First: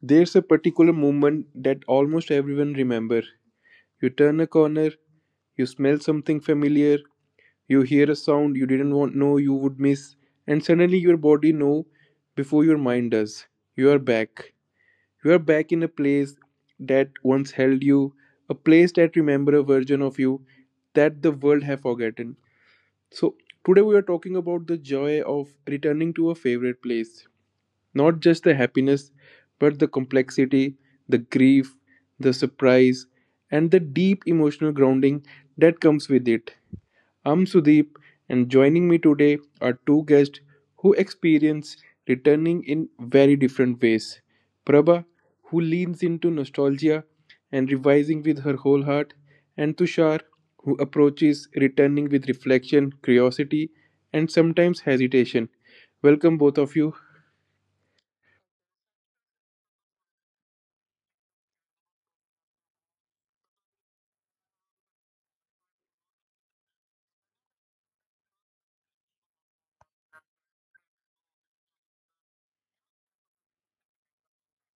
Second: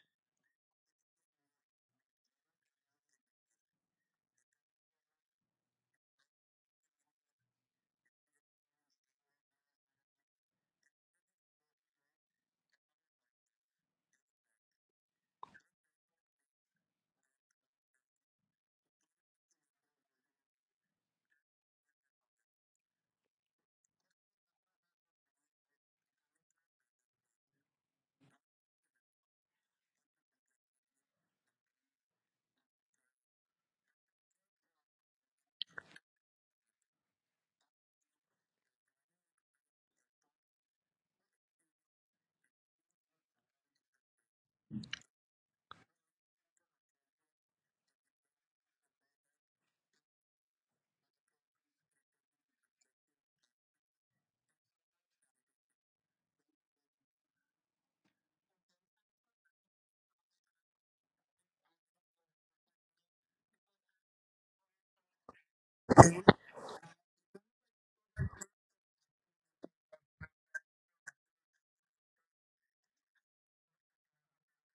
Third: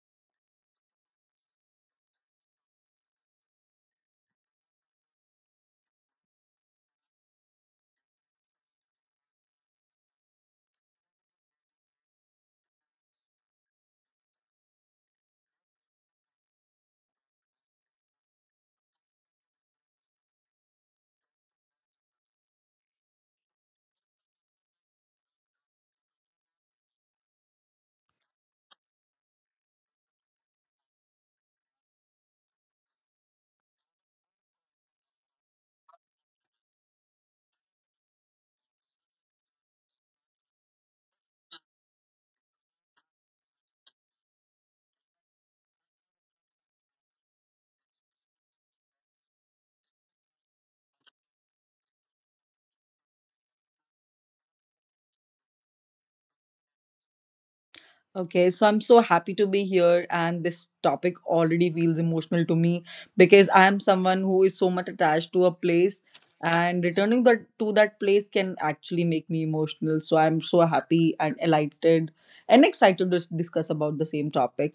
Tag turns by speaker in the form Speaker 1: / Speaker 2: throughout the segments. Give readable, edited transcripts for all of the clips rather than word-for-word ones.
Speaker 1: There's a particular moment that almost everyone remember. You turn a corner, you smell something familiar, you hear a sound you didn't want know you would miss, and suddenly your body know before your mind does. You are back. You are back in a place that once held you, a place that remember a version of you that the world have forgotten. So today we are talking about the joy of returning to a favorite place. Not just the happiness, but the complexity, the grief, the surprise, and the deep emotional grounding that comes with it. I'm Sudeep, and joining me today are two guests who experience returning in very different ways. Prabha, who leans into nostalgia and revising with her whole heart, and Tushar, who approaches returning with reflection, curiosity, and sometimes hesitation. Welcome, both of you.
Speaker 2: Okay, so I'm so happy to be here, and this topic already feels emotional to me because I am someone who is so much attached to a place, and returning that to that place can actually make me emotional. So I'm so happy and elated and excited to discuss about the same topic.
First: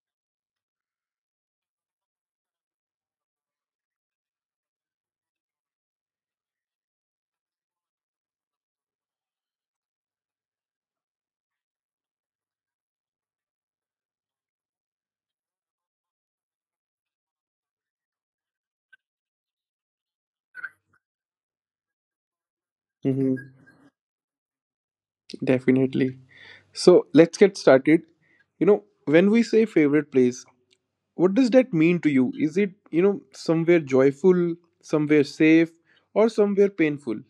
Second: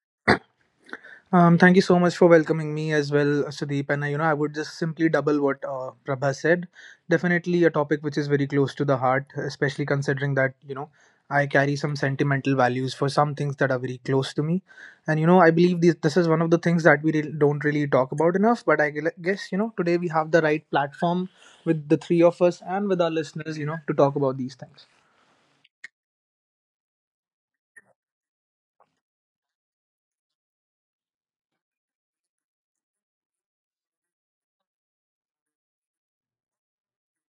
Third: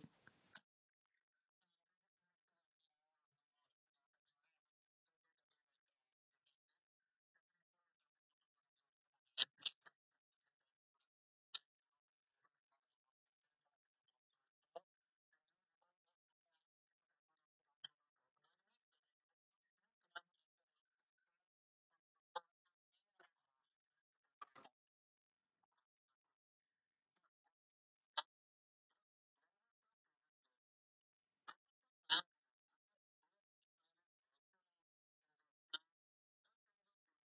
Speaker 3: Thank you so much for welcoming me as well, Sudeep. And you know, I would just simply double what Prabha said. Definitely a topic which is very close to the heart, especially considering that you know I carry some sentimental values for some things that are very close to me. And you know, I believe this is one of the things that don't really talk about enough. But I guess you know today we have the right platform with the three of us and with our listeners, you know, to talk about these things.
Speaker 1: Definitely. So let's get started. You know, when we say favorite place, what does that mean to you? Is it, you know, somewhere joyful, somewhere safe, or somewhere painful?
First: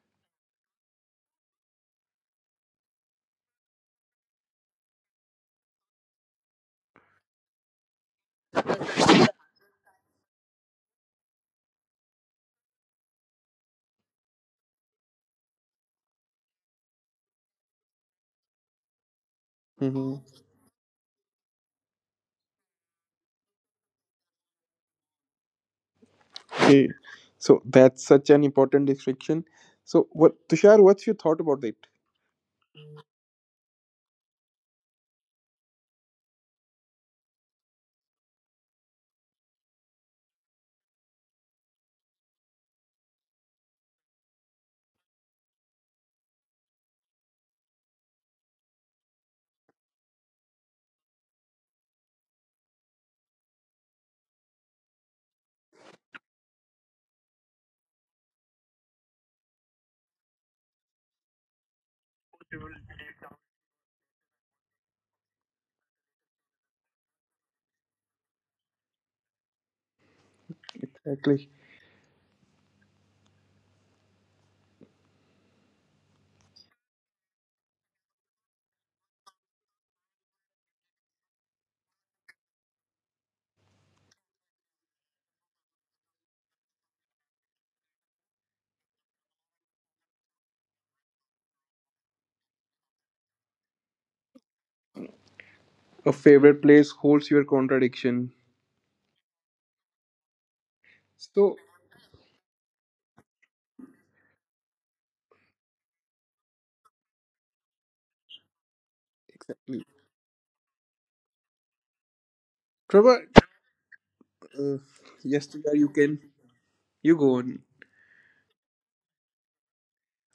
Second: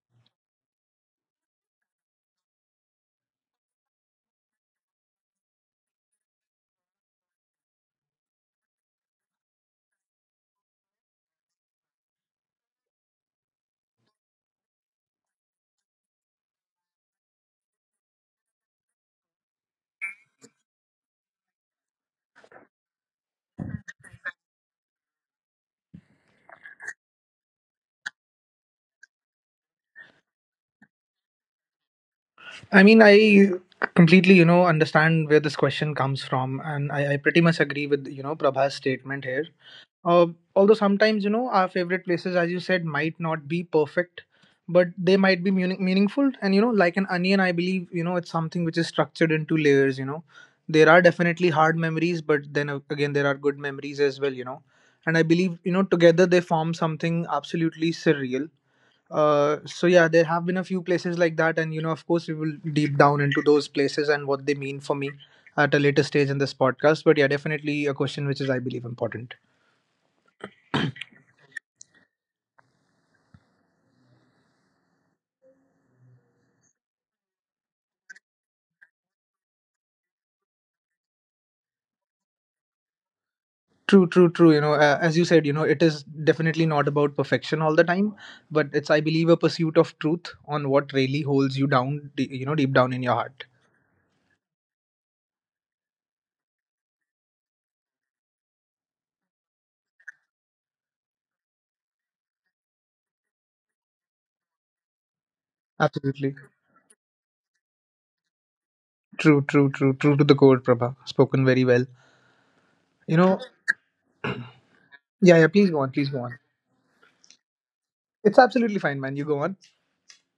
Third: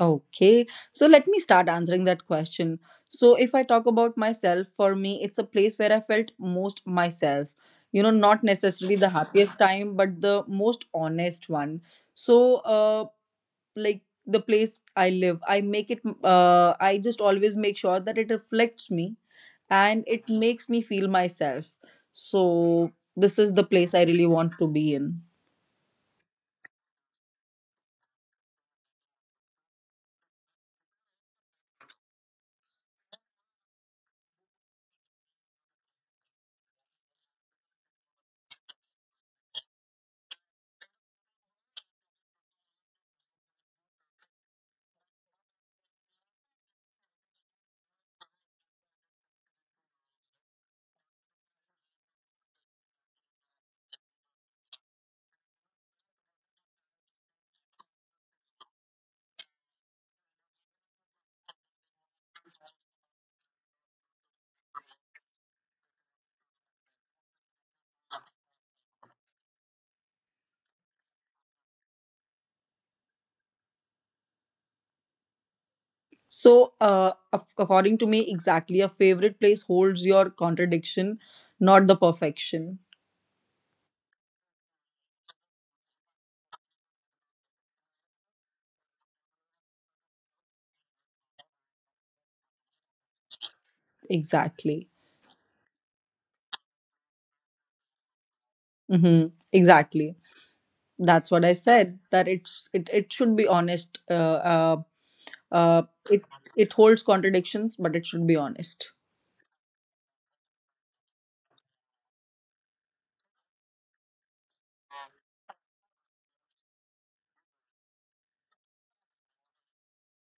Speaker 2: Okay, so let me start answering that question. So, if I talk about myself, for me, it's a place where I felt most myself. You know, not necessarily the happiest time, but the most honest one. So, uh, like the place I live I make it, I just always make sure that it reflects me and
Speaker 1: Hmm.
Speaker 2: it makes me feel myself. So this is the place I really want to be in.
Speaker 1: Okay. So that's such an important distinction. So, Tushar, what's your thought about it?
Speaker 3: I mean, I completely, you know, understand where this question comes from, and I pretty much agree with, you know, Prabha's statement here. Uh, Although sometimes, you know, our favorite places, as you said, might not be perfect, but they might be meaningful. And, you know, like an onion, I believe, you know, it's something which is structured into layers, you know. There are definitely hard memories, but then again, there are good memories as well, you know. And I believe, you know, together they form something absolutely surreal so yeah, there have been a few places like that, and you know, of course, we will deep down into those places and what they mean for me at a later stage in this podcast. But yeah, definitely a question which is, I believe, important.
Speaker 1: Exactly.
Speaker 2: So according to me, exactly, a favorite place holds your contradiction, not the perfection.
Speaker 3: True, true, true. You know, as you said, you know, it is definitely not about perfection all the time, but it's, I believe, a pursuit of truth on what really holds you down, you know, deep down in your heart.
Speaker 2: Exactly.
Speaker 1: A favorite place holds your contradiction.
Speaker 2: Mm-hmm. Exactly, that's what I
Speaker 1: So,
Speaker 2: said, that it should be honest uh, it
Speaker 3: Absolutely.
Speaker 2: it holds contradictions, but it should be honest.
Speaker 3: True, true,
Speaker 1: exactly.
Speaker 3: true, true to the core, Prabha. Spoken very well. You
Speaker 1: Trevor,
Speaker 3: know,
Speaker 1: uh,
Speaker 3: yeah, yeah,
Speaker 1: yes,
Speaker 3: please
Speaker 1: Tushar,
Speaker 3: go on,
Speaker 1: you
Speaker 3: please go
Speaker 1: can.
Speaker 3: on.
Speaker 1: You go on.
Speaker 3: It's absolutely fine, man. You go on.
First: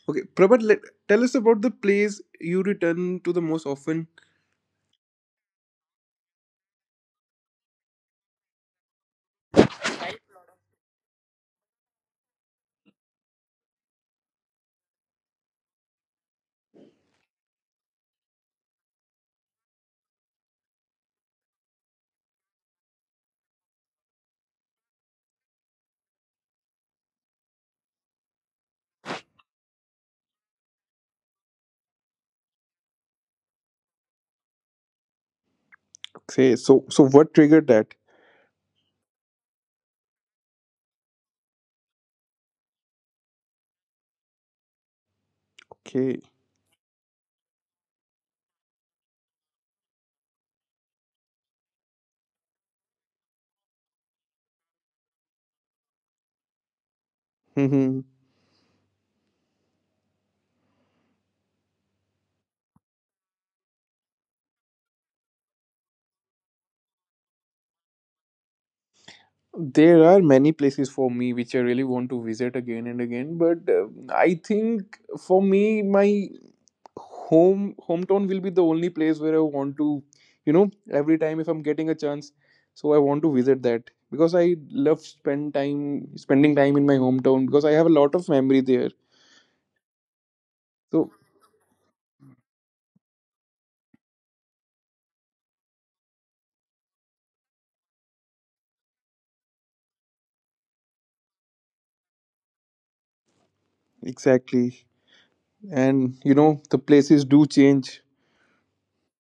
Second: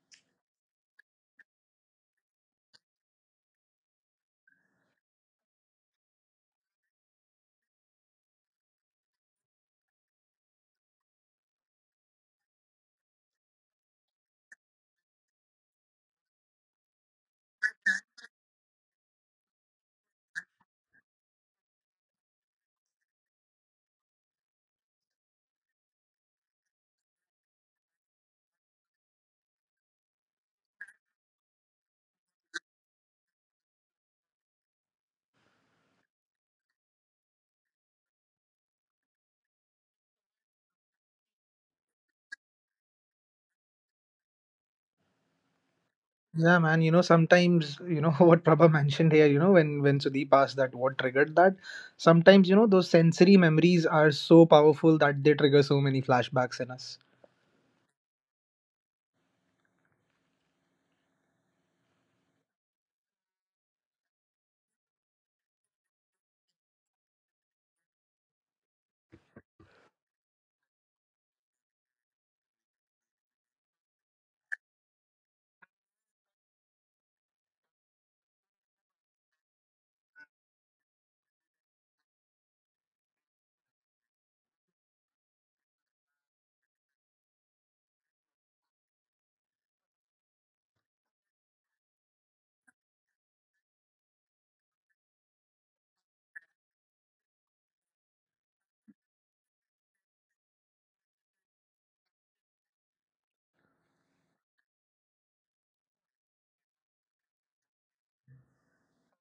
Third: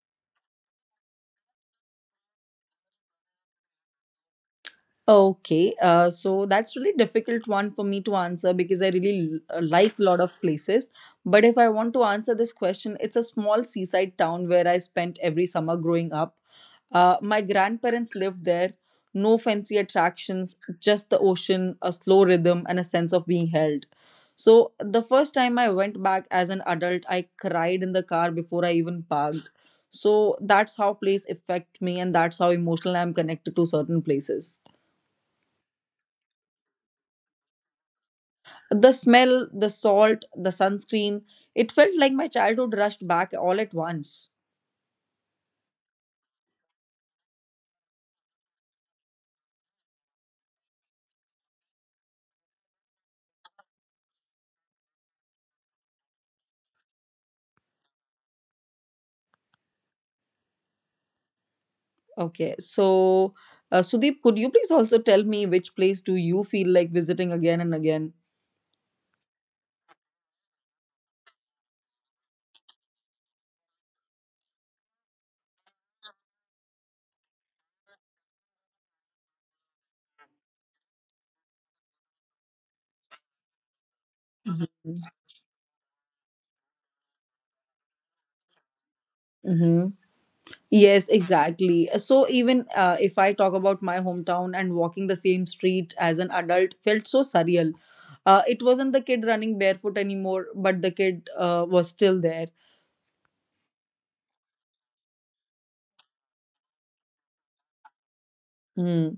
Speaker 1: Okay, Prabhat, tell us about the plays you return to the most often.
Speaker 2: Okay, so that's really difficult one for me to answer because I really like a lot of places. But if I want to answer this question, it's a small seaside town where I spent every summer growing up. My grandparents lived there. No fancy attractions, just the ocean, a slow rhythm, and a sense of being held. So the first time I went back as an adult, I cried in the car before I even parked. So that's how place affect me, and that's how emotional I'm connected to certain places.
Speaker 1: Okay, so what triggered that?
Speaker 2: The smell, the salt, the sunscreen, it felt like my childhood rushed back all at once.
Speaker 1: Okay.
Speaker 3: Yeah, man. You know, sometimes you know what Prabha mentioned here. You know, when Sudeep asked that what triggered that, sometimes you know those sensory memories are so powerful that they trigger so many flashbacks in us.
Speaker 1: Hmm.
Speaker 2: Okay, so Sudeep, could you please also tell me which place do you feel like visiting again and again?
Speaker 1: There are many places for me which I really want to visit again and again, but I think for me my hometown will be the only place where I want to, you know, every time if I'm getting a chance, so I want to visit that because I love spending time in my hometown because I have a lot of memory there.
Speaker 2: Mm-hmm. Yes,
Speaker 1: So
Speaker 2: exactly. So even if I talk about my hometown and walking the same street as an adult felt so surreal. It wasn't the kid running barefoot anymore, but the kid was still there.
Speaker 1: exactly. And you know, the places do change.
Speaker 2: Hmm.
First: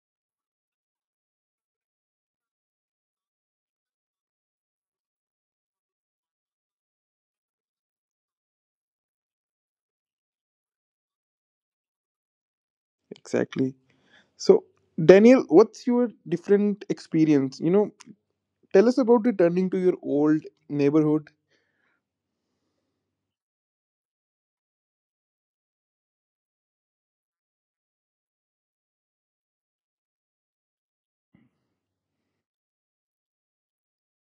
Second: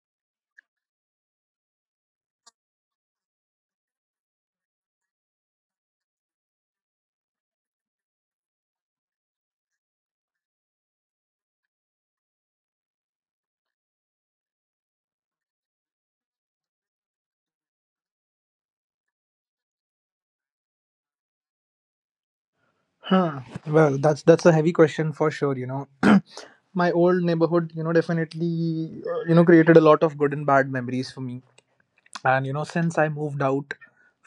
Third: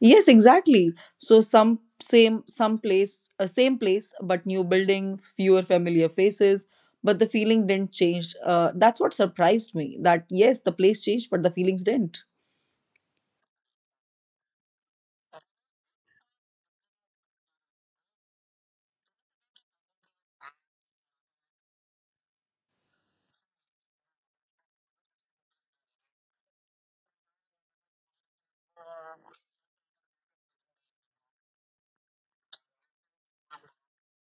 Speaker 2: Yes, exactly. So some place, same place, but new buildings, fewer familiar faces, but the feeling didn't change. That's what surprised me. That yes, the place changed, but the feelings didn't.
Speaker 1: Exactly. So, Daniel, what's your different experience? You know, tell us about returning to your old neighborhood.
Speaker 3: Huh. Well, that's a heavy question for sure. You know, my old neighborhood, you know, definitely you know created a lot of good and bad memories for me. And you know since I moved out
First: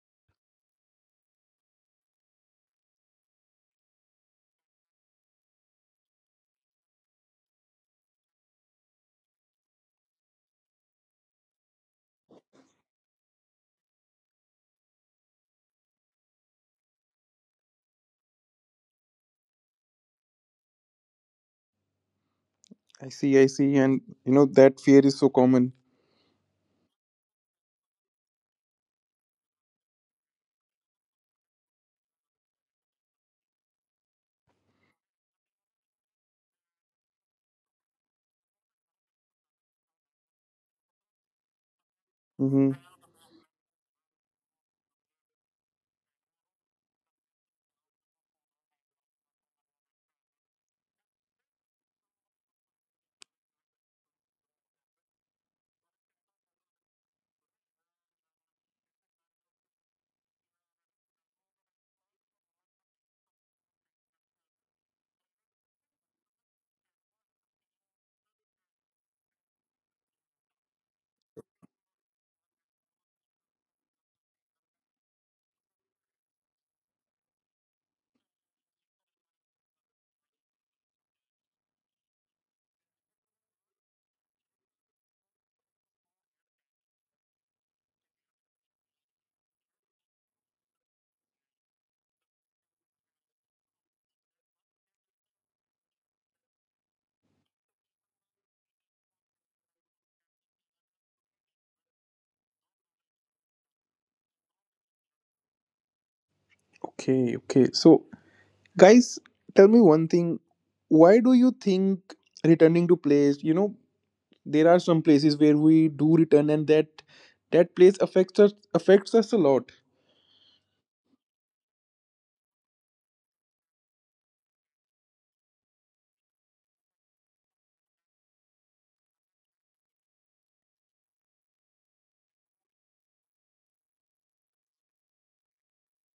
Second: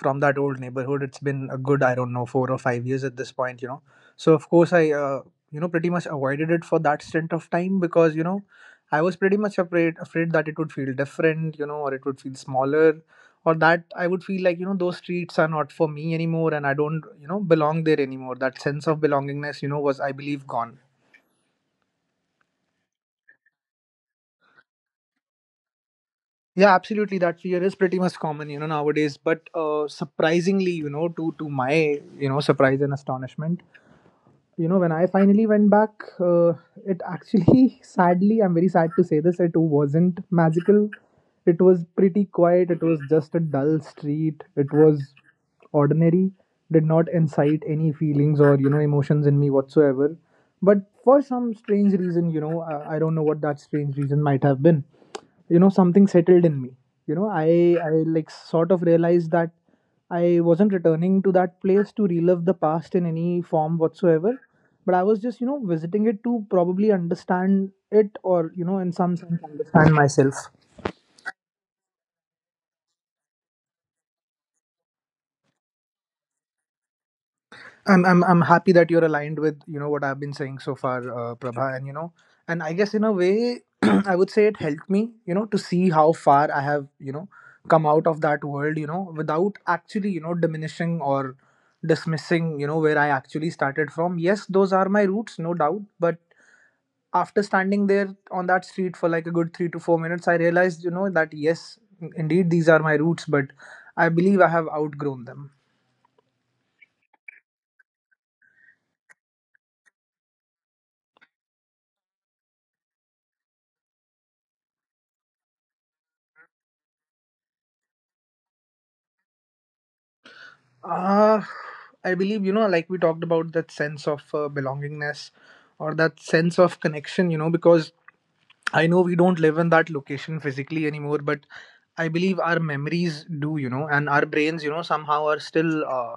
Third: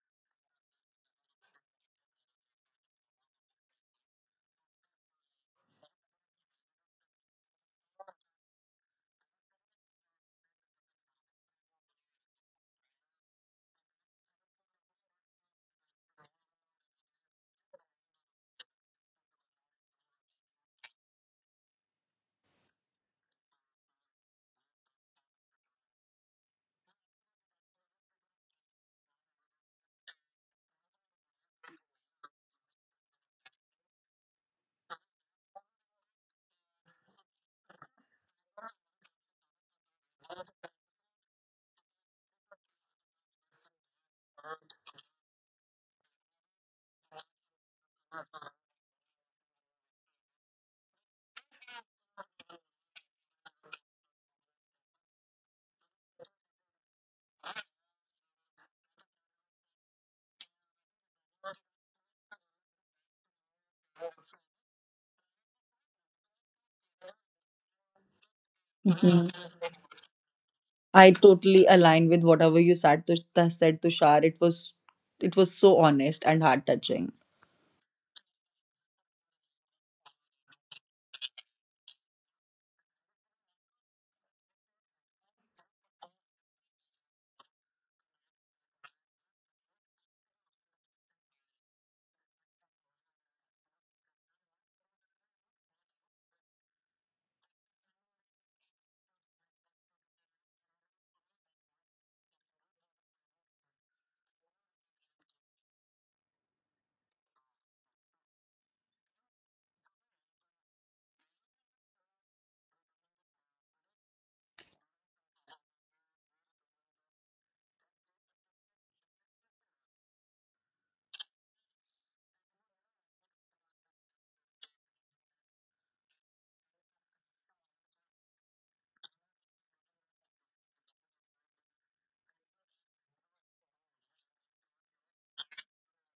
Speaker 3: from that old neighborhood, it's been a good, I don't know, 4 or 5 years at this point, you know. So of course I you know pretty much avoided it for that stint of time because you know I was pretty much afraid that it would feel different, you know, or it would feel smaller, or that I would feel like, you know, those streets are not for me anymore and I don't, you know, belong there anymore. That sense of belongingness, you know, was, I believe, gone.
Speaker 1: I see, I see. And you know, that fear is so common.
Speaker 3: Yeah, absolutely. That fear is pretty much common, you know, nowadays. But surprisingly, you know, to my, you know, surprise and astonishment, you know, when I finally went back, it actually sadly, I'm very sad to say this, it wasn't magical. It was pretty
Speaker 1: Hmm.
Speaker 3: quiet. It was just a dull street. It was ordinary. Did not incite any feelings or, you know, emotions in me whatsoever. But for some strange reason, you know, I don't know what that strange reason might have been, you know, something settled in me. You know, I like sort of realized that I wasn't returning to that place to relive the past in any form whatsoever, but I was just, you know, visiting it to probably understand it or, you know, in some
Speaker 2: Mhm.
Speaker 3: sense understand myself.
Speaker 2: I totally align with whatever you said, said Tushar. It was so honest and heart touching.
Speaker 3: I'm happy that you're aligned with, you know, what I've been saying so far, Prabha. And you know, and I guess in a way, I would say it helped me, you know, to see how far I have, you know, come out of that world, you know, without actually, you know, diminishing or dismissing, you know, where I actually started from. Yes, those are my roots, no doubt, but after standing there on that street for like a good 3 to 4 minutes, I realized, you know, that yes, indeed, these are my roots, but I believe I have outgrown them.
Speaker 1: Okay, okay. So, guys, tell me one thing. Why do you think returning to place, you know, there are some places where we do return, and that place affects us a lot.
Speaker 3: Uh, I believe, you know, like we talked about that sense of belongingness or that sense of connection, you know, because I know we don't live in that location physically anymore, but I believe our memories do, you know. And our brains, you know, somehow are still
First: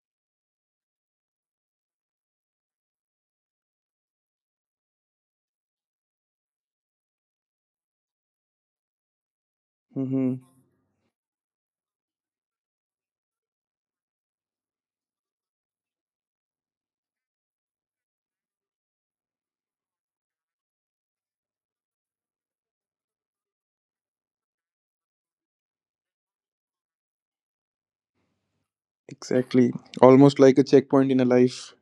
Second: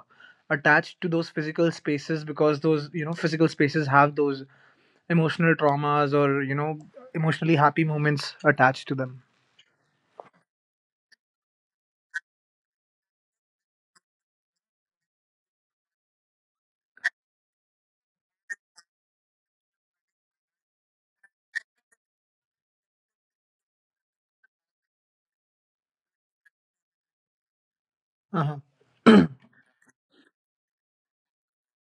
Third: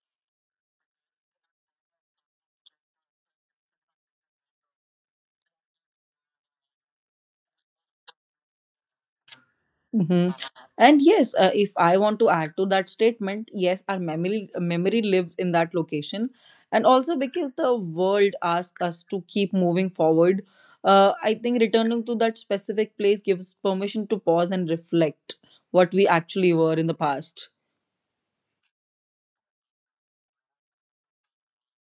Speaker 3: attached to those physical spaces, because those, you know, physical spaces have those emotional traumas or, you know, emotionally happy moments attached to them.
Speaker 2: Hmm.
Speaker 1: Hmm,
Speaker 2: And yes, if I want to add to that statement, yes, our memory lives in that location, and also because the world asks us to keep moving forward, I think returning to that specific place gives permission to pause and reflect what we actually were in the past.
Speaker 3: Uh-huh.
Speaker 1: exactly. Almost like a checkpoint in a life.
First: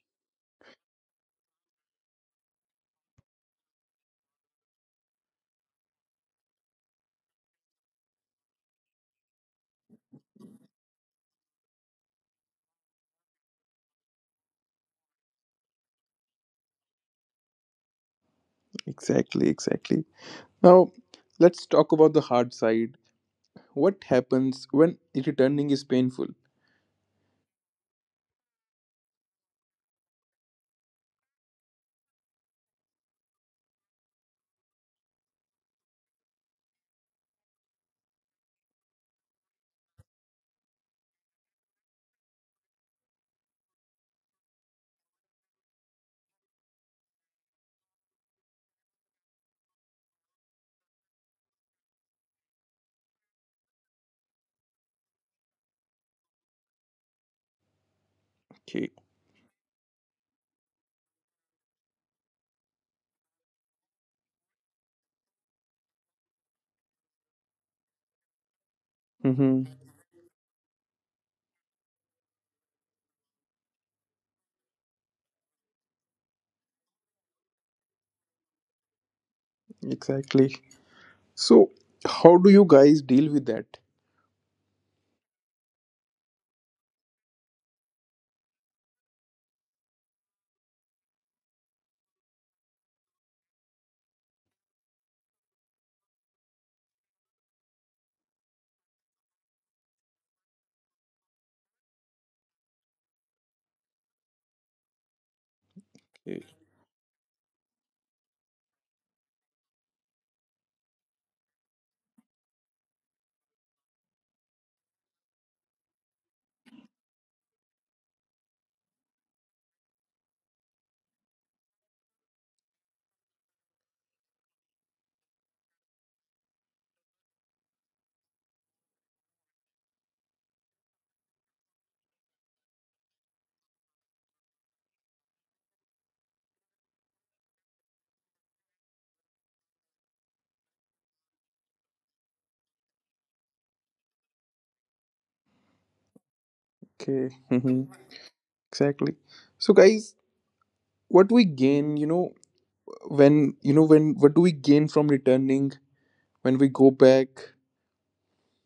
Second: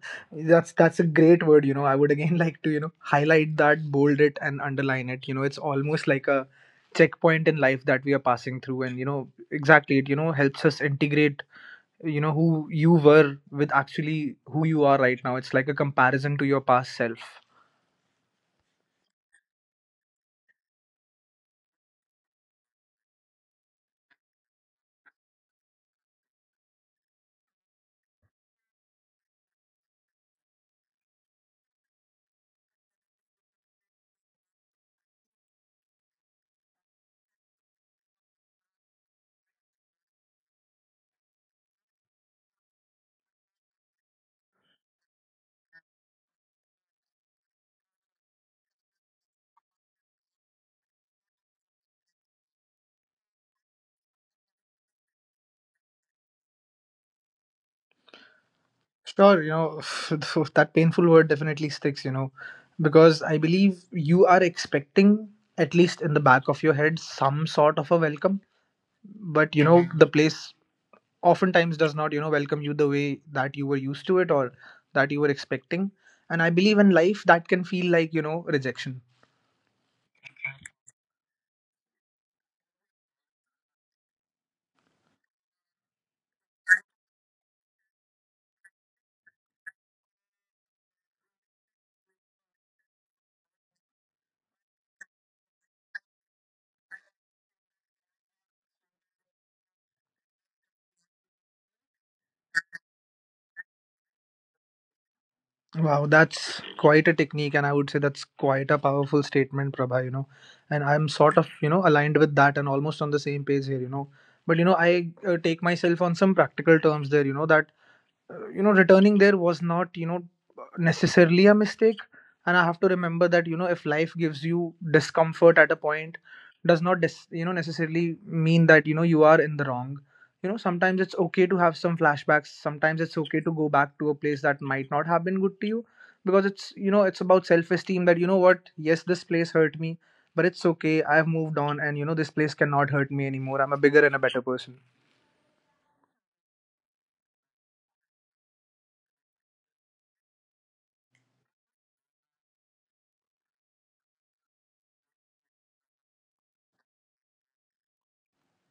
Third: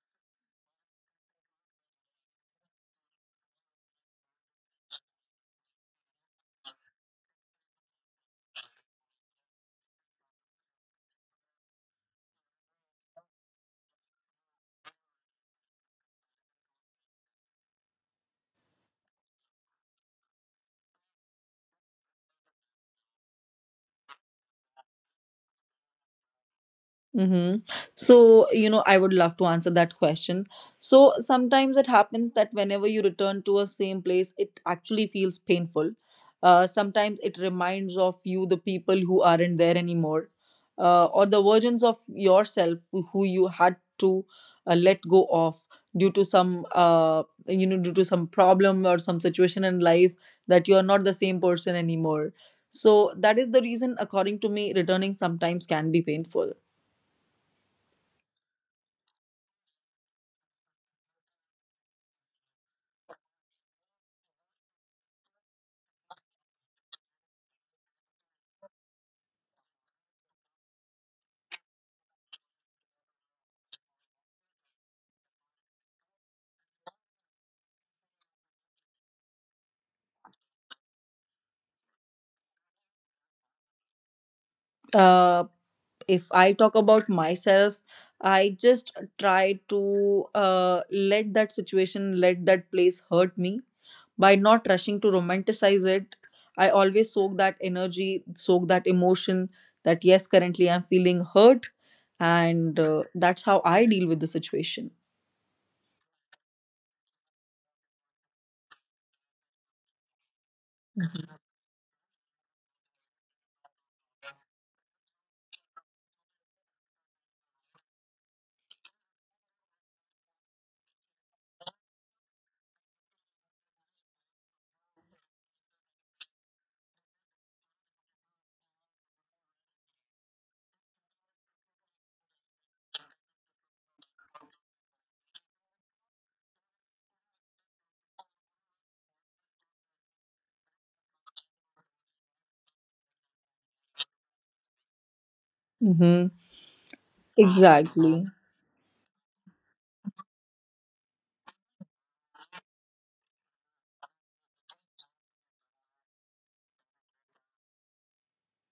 Speaker 3: That's a great word, you know. I would again like to, you know, highlight that, bold it, and underline it, you know. It's almost like a checkpoint in life that we are passing through, and you know, exactly, it, you know, helps us integrate, you know, who you were with actually who you are right now. It's like a comparison to your past self.
Speaker 1: Exactly, exactly. Now, let's talk about the hard side. What happens when returning is painful?
Speaker 2: Mm-hmm. So, you know, I would love to answer that question. So, sometimes it happens that whenever you return to a same place, it actually feels painful. Sometimes it reminds of you the people who aren't there anymore, or the versions of yourself who you had to let go of due to due to some problem or some situation in life, that you are not the same person anymore. So, that is the reason, according to me, returning sometimes can be painful.
Speaker 1: Okay.
Speaker 3: Sure, you know, that painful word definitely sticks, you know, because I believe you are expecting, at least in the back of your head, some sort of a welcome. But, you
Speaker 1: Mm-hmm.
Speaker 3: know, Mhm. the place oftentimes does not, you know, welcome you the way that you were used to it or that you were expecting. And I believe in life that can feel like, you know, rejection.
Speaker 1: Exactly. So, how do you guys deal with that?
Speaker 2: Uh, if I talk about myself, I just try to let that situation, let that place hurt me by not rushing to romanticize it. I always soak that energy, soak that emotion that, yes, currently I'm feeling hurt. And that's how I deal with the situation.
Speaker 3: Wow,
Speaker 1: Okay.
Speaker 3: that's quite a technique, and I would say that's quite a powerful statement, Prabha, you know. And I'm sort of, you know, aligned with that and almost on the same page here, you know. But, you know, I take myself on some practical terms there, you know, that you know returning there was not, you know, necessarily a mistake. And I have to remember that, you know, if life gives you discomfort at a point, does not you know necessarily mean that, you know, you are in the wrong. You know, sometimes it's okay to have some flashbacks. Sometimes it's okay to go back to a place that might not have been good to you, because it's, you know, it's about self esteem that, you know what, yes, this place hurt me, but it's okay. I've moved on, and you know, this place cannot hurt me anymore. I'm a bigger and a better person.
Speaker 2: Mm-hmm.
Speaker 1: Okay. Mm-hmm.
Speaker 2: Exactly.
Speaker 1: Exactly. So, guys, what do we gain, what do we gain from returning when we go back?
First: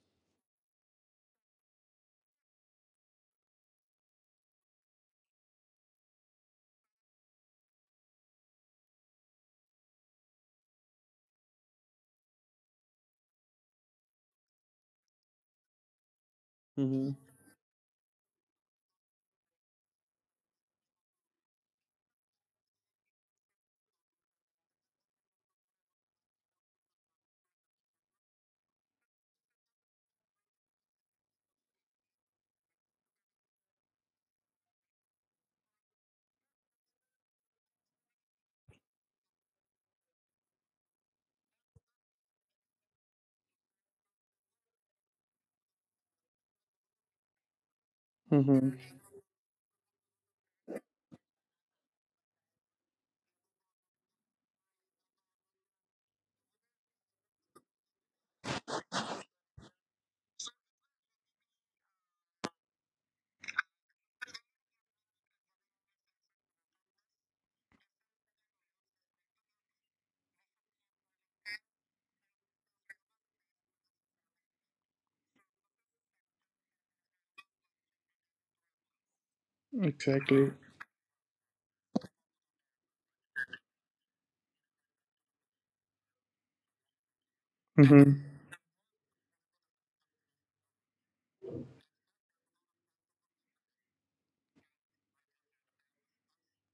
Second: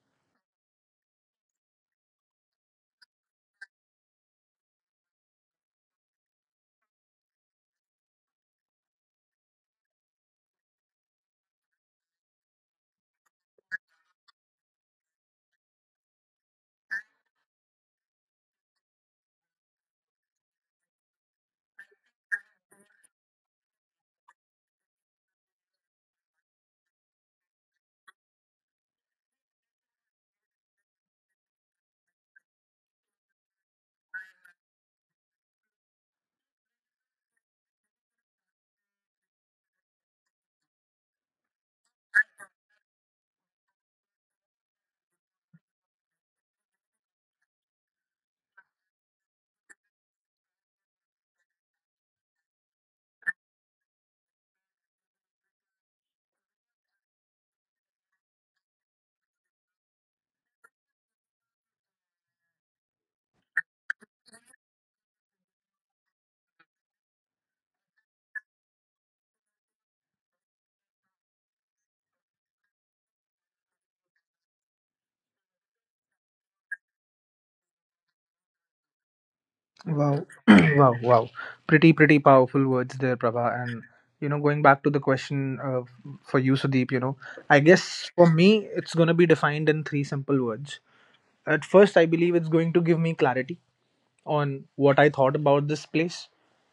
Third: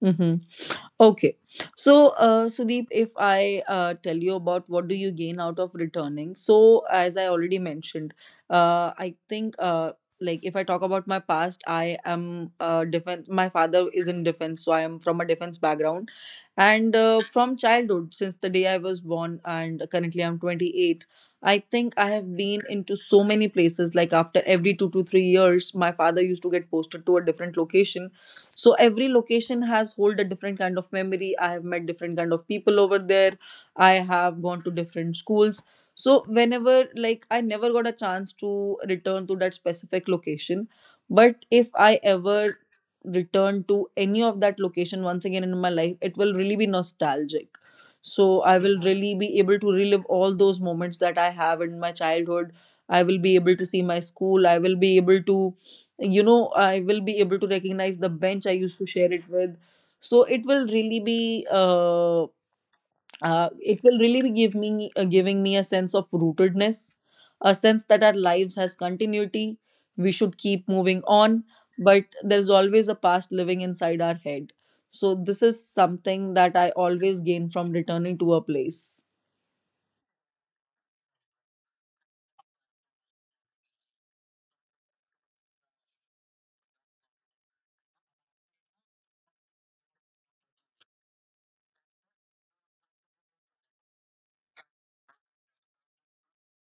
Speaker 2: Mm-hmm. Okay. So, Sudeep, if I tell you about what do you gain out of returning, so as I already mentioned, I think like if I talk about my past, I am defense. My father is in defense, so I am from a defense background, and
Speaker 1: Mm-hmm.
Speaker 2: from childhood, since the day I was born, and currently I'm 28. I think I have been into so many places. Like after every 2 to 3 years, my father used to get posted to a different location. So every location has hold a different kind of memory. I have met different kind of people over there. I have gone to different schools. So whenever, like, I never got a chance to return to that specific location, but if I ever return to any of that location once again in my life, it will really be nostalgic. So I
Speaker 1: Mm-hmm.
Speaker 2: will really be able to relive all those moments that I have in my childhood. I will be able to see my school. I will be able to, you know, I will be able to recognize the bench I used to share it with. So it will really be, it will really be give me giving me a sense of rootedness, a sense that our lives has continuity. We should keep moving on, but there's always a past living inside our head. So this is something that I always gain from returning to a place.
Speaker 3: Wow,
Speaker 1: Exactly.
Speaker 3: wow, wow. Pretty, pretty powerful words there, Prabha. And, you know, going back to the question, for you, Sudeep, you know, I guess
Speaker 1: Mhm.
Speaker 3: for me, it's going to be defined in three simple words. At first, I believe it's going to give me clarity on what I thought about this place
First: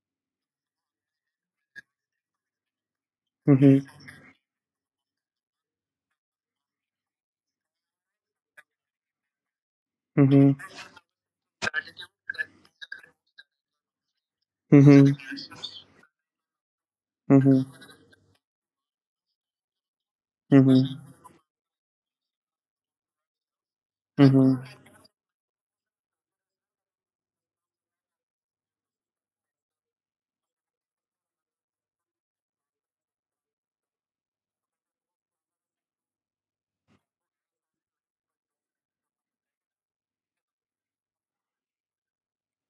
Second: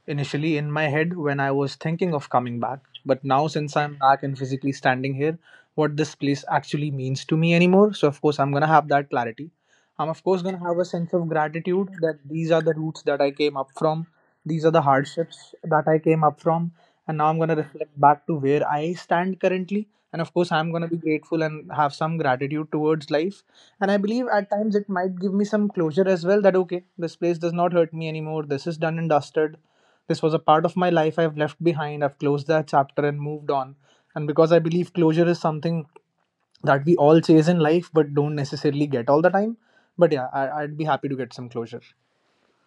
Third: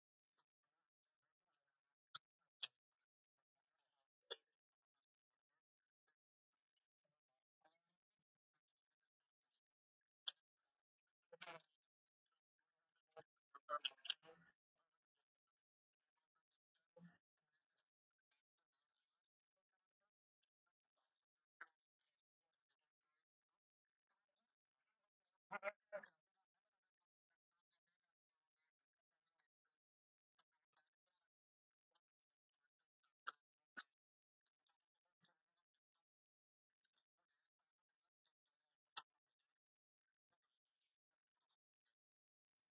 Speaker 3: initially in my head when I was thinking of coming back. But now, since
Speaker 1: Mhm.
Speaker 3: I'm back and physically standing here, what this place actually means to me anymore. So, of course, I'm going to have that clarity. I'm, of course,
Speaker 1: Mhm.
Speaker 3: going to have a sense of gratitude that these are the roots that I came up from, these are the
Speaker 1: Mhm.
Speaker 3: hardships that I came up from. And now I'm going to
Speaker 1: Mhm.
Speaker 3: reflect back to where I stand currently. And of course, I'm going
Speaker 1: Mhm.
Speaker 3: to be grateful and have some gratitude towards life, and I believe at
Speaker 1: Mhm.
Speaker 3: times it might give me some closure as well that, okay, this place does not hurt me anymore. This is done and dusted. This was a part of my life I've left behind. I've closed that chapter and moved on. And because I believe closure is something that we all chase in life but don't necessarily get all the time. But yeah, I'd be happy to get some closure.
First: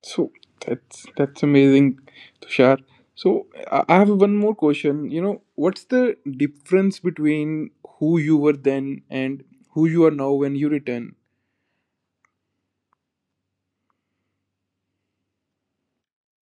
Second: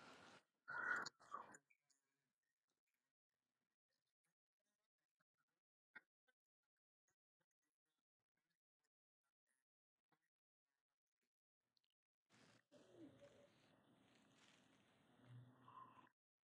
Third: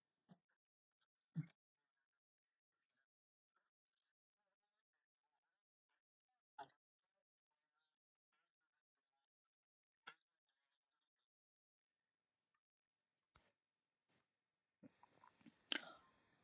Speaker 1: So that's amazing, Tushar. So I have one more question. You know, what's the difference between who you were then and who you are now when you return?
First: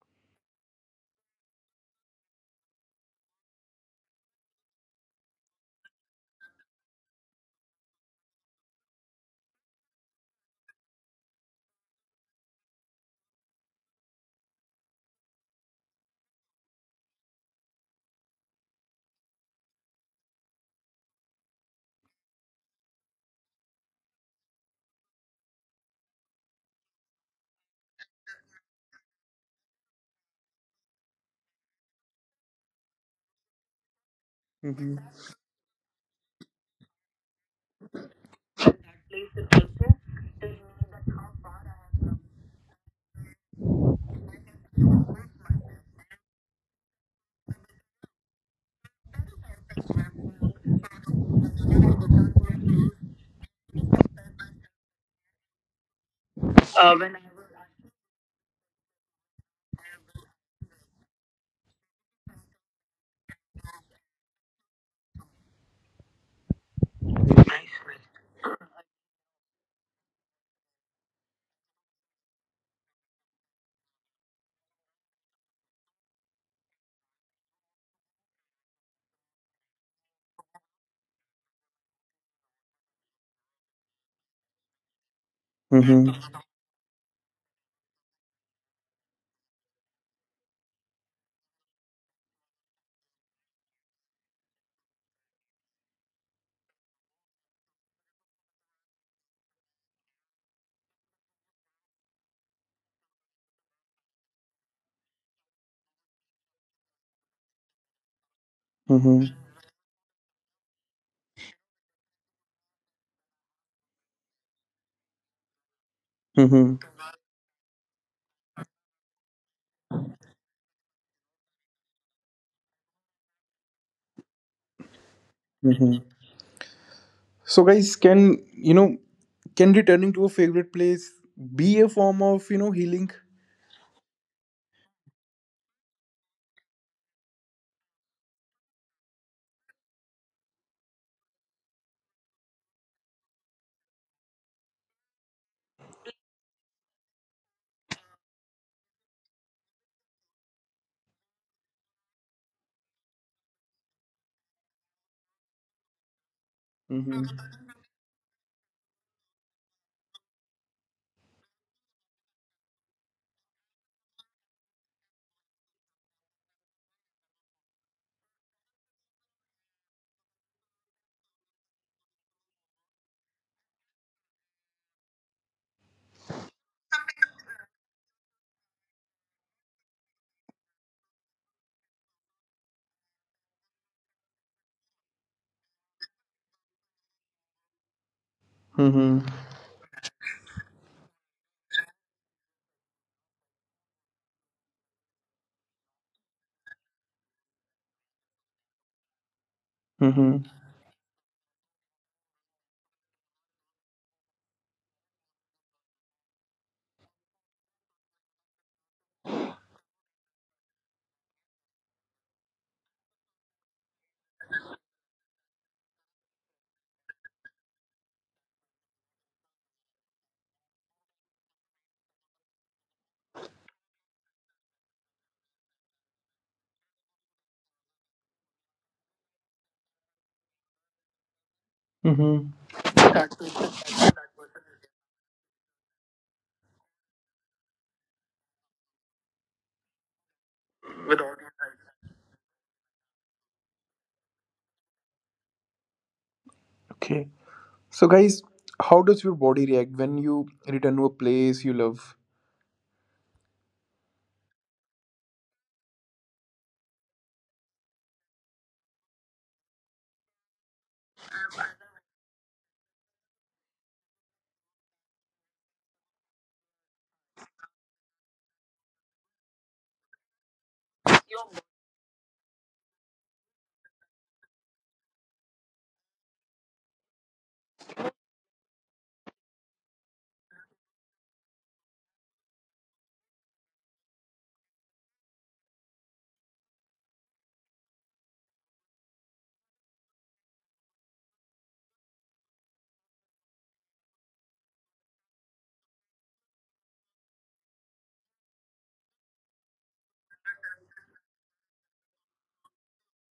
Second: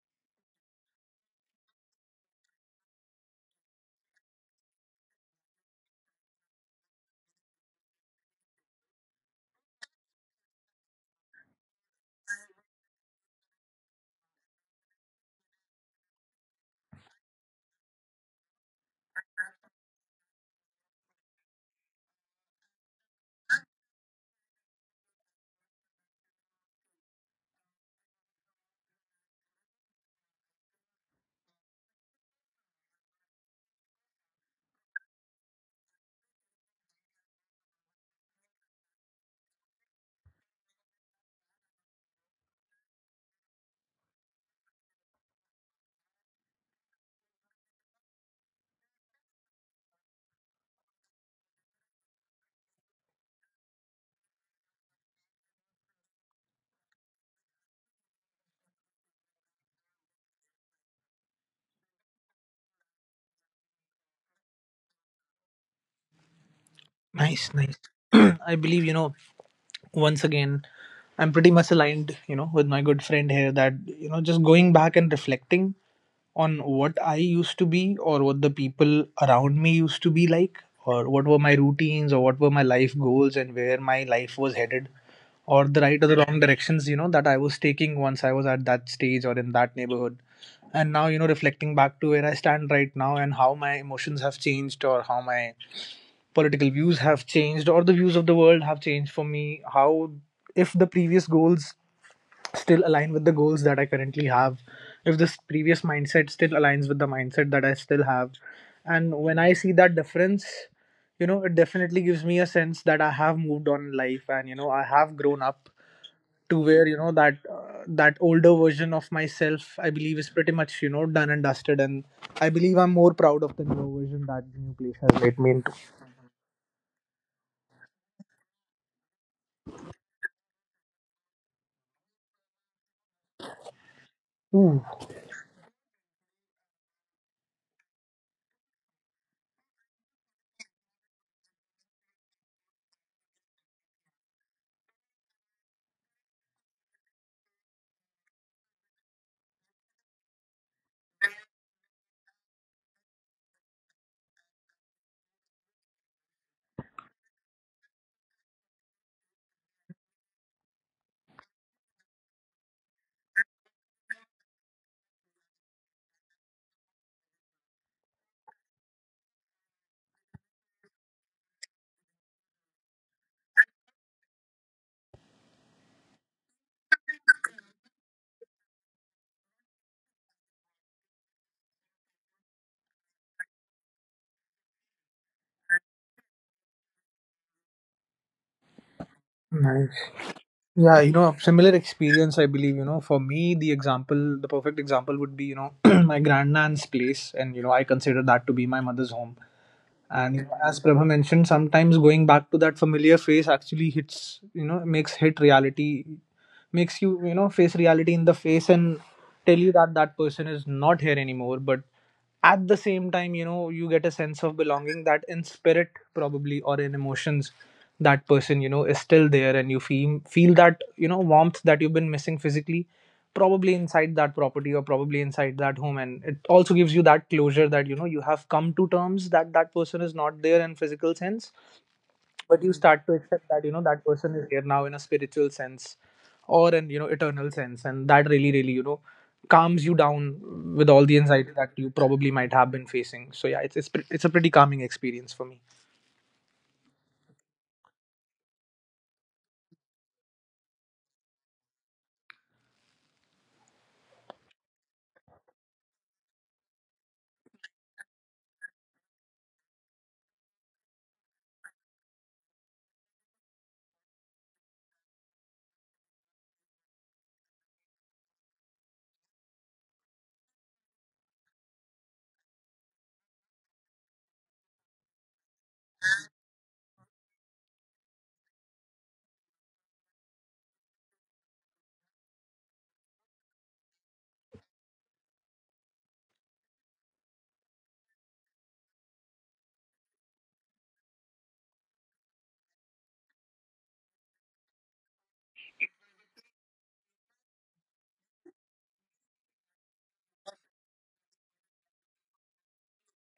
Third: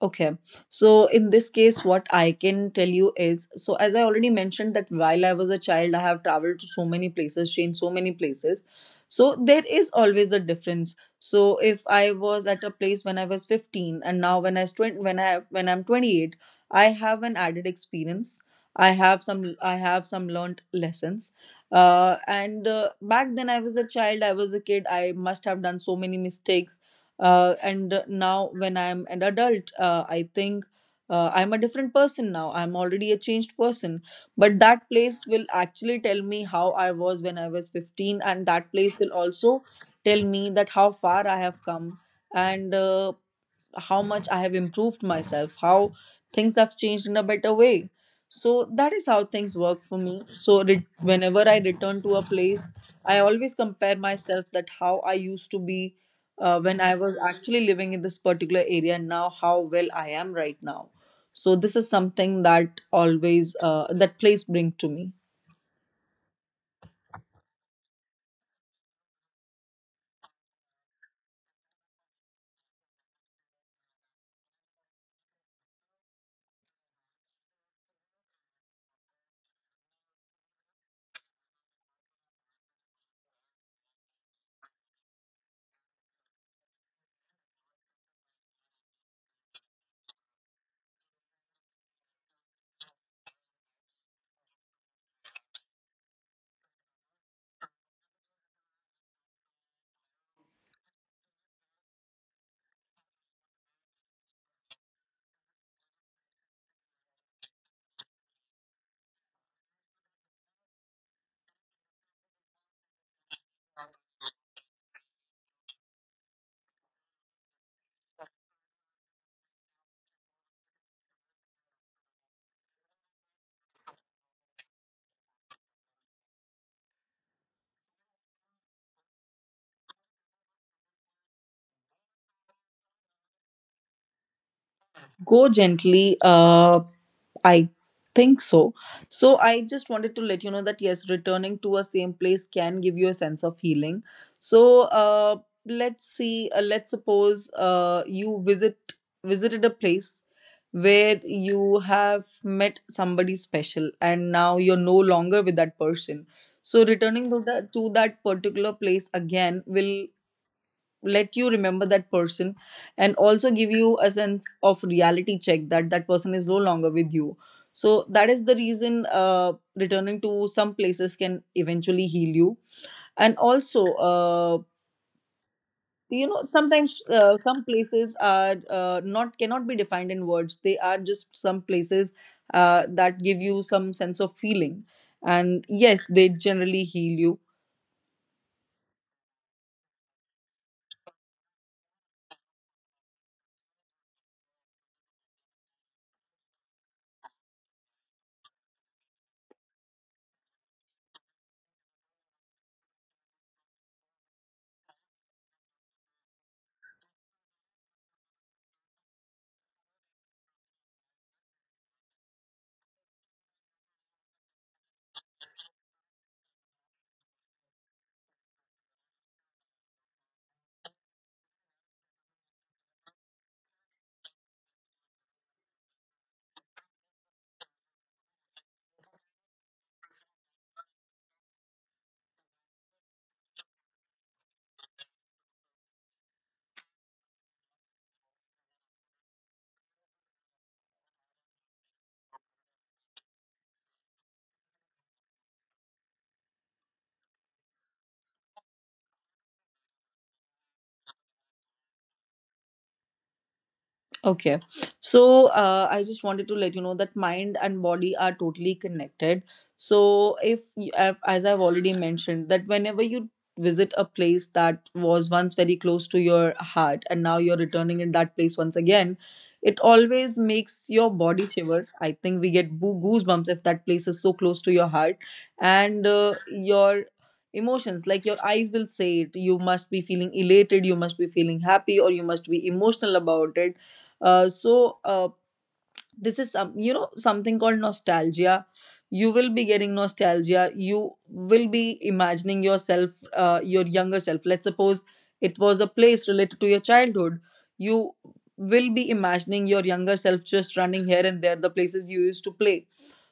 Speaker 2: Okay. So in this case, what I can tell you is, so as I already mentioned, that while I was a child, I have traveled to so many places, changed so many places. So there is always a difference. So if I was at a place when I was 15, and now when I twenty, when I when I'm 28, I have an added experience. I have some learned lessons. And back then I was a child, I was a kid. I must have done so many mistakes, and now when I'm an adult, I think I'm a different person now, I'm already a changed person. But that
Speaker 1: Mhm.
Speaker 2: place will actually tell me how I was when I was 15, and that place will also tell me that how far I have come, and how much I have improved myself, how things have changed in a better way. So that is how things work for me. So whenever I return to a place, I always compare myself that how I used to be when I was actually living in this particular area, and now how well I am right now. So this is something that always that place bring to me.
Speaker 3: Nice, nice. I believe, you know, once again, I'm pretty much aligned, you know, with my good friend here that, you know, just going back and reflecting on what I used to be or what the people around me used to be like, or what were my routines or what were my life goals and where my life was headed, or the right or
Speaker 1: Mhm.
Speaker 3: the wrong directions, you know, that I was taking once I was at that stage or in that neighborhood. And now, you know, reflecting back to where I stand right now and how my emotions have changed or how my political views have changed or the views of the world have changed for me, how if the previous goals still align with the goals that I currently have, if this previous mindset still aligns with the mindset that I still have. And
Speaker 1: Mhm.
Speaker 3: when I see that difference, you know, it definitely gives me a sense that I have moved on in life and, you know, I have grown up to
Speaker 1: Mhm.
Speaker 3: where, you know, that. That older version of myself, I believe, is pretty much, you know, done and dusted, and I believe I'm more proud of the new version that the new place has made me into.
Speaker 1: Mhm. So guys, can you know can returning to a favorite place be a form of healing?
Speaker 3: Ooh,
Speaker 2: Go gently. I think so. So I just wanted to let you know that yes, returning to a same place can give you a sense of healing. So let's see. Let's suppose you visited a place where you have met somebody special, and now you're no longer with that person. So
Speaker 1: Mm-hmm.
Speaker 2: returning to that particular place again will let you remember that person, and also give you a sense of reality check that that person is no longer with you. So that is the reason returning to some places can eventually heal you. And also you know, sometimes some places are, not cannot be defined in words. They are just some places that give you some sense of feeling, and yes, they generally heal you.
Speaker 1: Mm-hmm.
Speaker 3: nice. Yeah, you know, similar experience, I believe. You know, for me, the example, the perfect example would be, you know, my grandnan's place. And, you know, I consider that to be my mother's home. And you
Speaker 1: Mm-hmm.
Speaker 3: know, as Prabha mentioned, sometimes going back to that familiar face actually hits, you know, makes hit reality, makes you, you know, face reality in the face and tell you that that person is not here anymore. But at the same time, you know, you get a sense of belonging that in spirit, probably, or in emotions, that person, you know, is still there, and you feel that, you know, warmth that you've been missing physically, probably inside that property or probably inside that home. And it also gives you that closure that, you know, you have come to terms that that person is not there in physical sense,
Speaker 1: Mm-hmm.
Speaker 3: but you start to accept that, you know, that person is here now in a spiritual sense or an, you know, eternal sense, and that really, really, you know, calms you down with all the anxiety that you probably might have been facing. So yeah, it's a pretty calming experience for me.
Speaker 1: Okay. So, guys, how does your body react when you return to a place you love?
Speaker 2: Okay. So I just wanted to let you know that mind and body are totally connected. So if as I've already mentioned that whenever you visit a place that was once very close to your heart and now you're returning in that place once again, it always makes your body shiver. I think we get goosebumps if that place is so close to your heart, and your emotions, like your eyes will say it. You must be feeling elated, you must be feeling happy, or you must be emotional about it. uh, so uh, this is some you know, something called nostalgia. You will be getting nostalgia. You will be imagining yourself, your younger self. Let's suppose it was a place related to your childhood. You will be imagining your younger self just running here and there, the places you used to play.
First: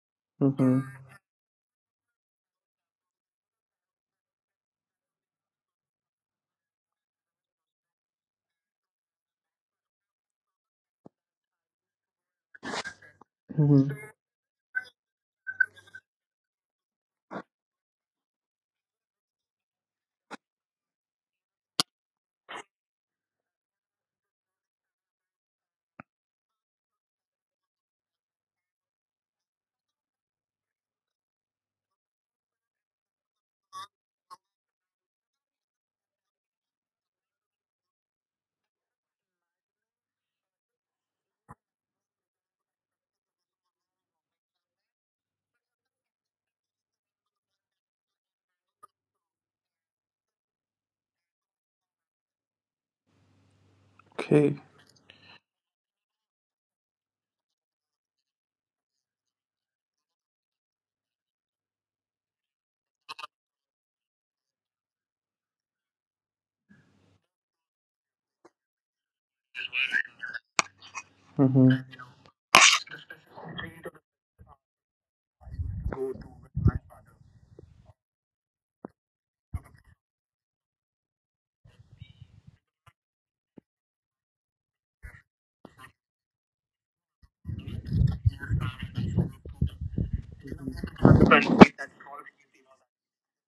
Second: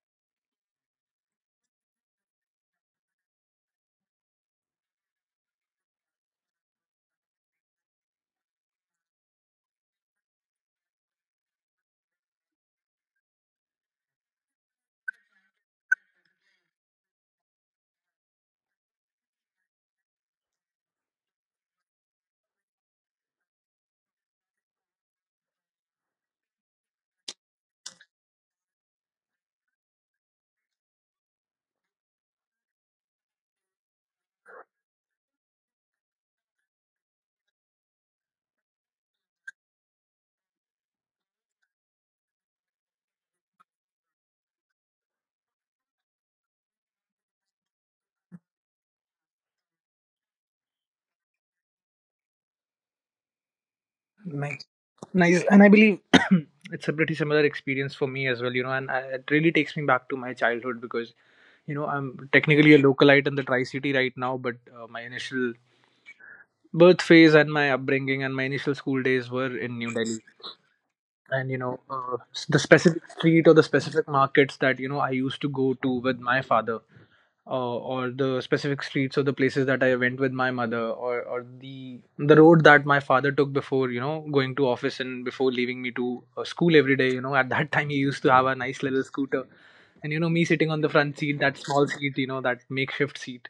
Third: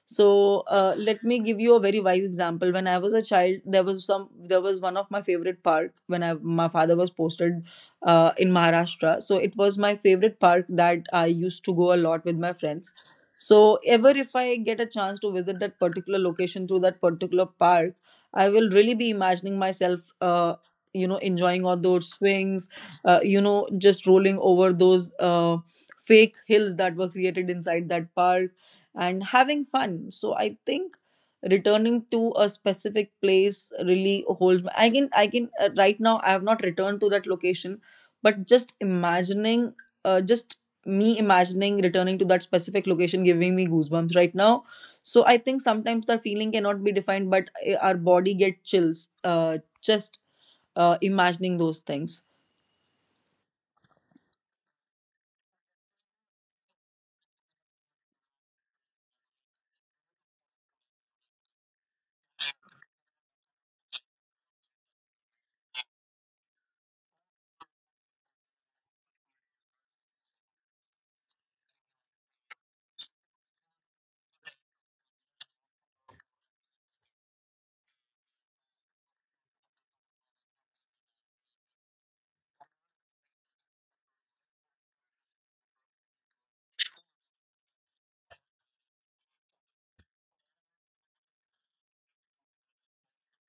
Speaker 2: So
Speaker 1: Mm-hmm.
Speaker 2: let me give you a very wise example. When I was a child, there was some there was one of my favorite park when my father was posted in Maharashtra. So it was my favorite park that I used to go a lot with my friends. So ever
Speaker 1: Mm-hmm.
Speaker 2: if I get a chance to visit that particular location through that particular park, I will really be imagining myself, you know, enjoying all those swings, you know, just rolling over those fake hills that were created inside that park and having fun. So I think returning to a specific place really holds I can right now I have not returned to that location, but just imagining just me imagining returning to that specific location giving me goosebumps right now. So I think sometimes the feeling cannot be defined, but our body get chills, just imagining those things.
Speaker 1: Okay.
Speaker 3: Nice, nice. And I believe it's a pretty similar experience for me as well, you know. And I, it really takes me back to my childhood, because you know, I'm technically a localite in the tri city right now, but my initial birth phase and my upbringing and my initial school days were in New Delhi. And you know,
Speaker 1: Mm-hmm.
Speaker 3: the specific street or the specific markets that, you know, I used to go to with my father, or the specific streets or the places that I went with my mother, or the road that my father took before, you know, going to office and before leaving me to school every day. You know, at that time he used to have a nice little scooter, and you know, me sitting on the front seat, that small seat, you know, that makeshift seat,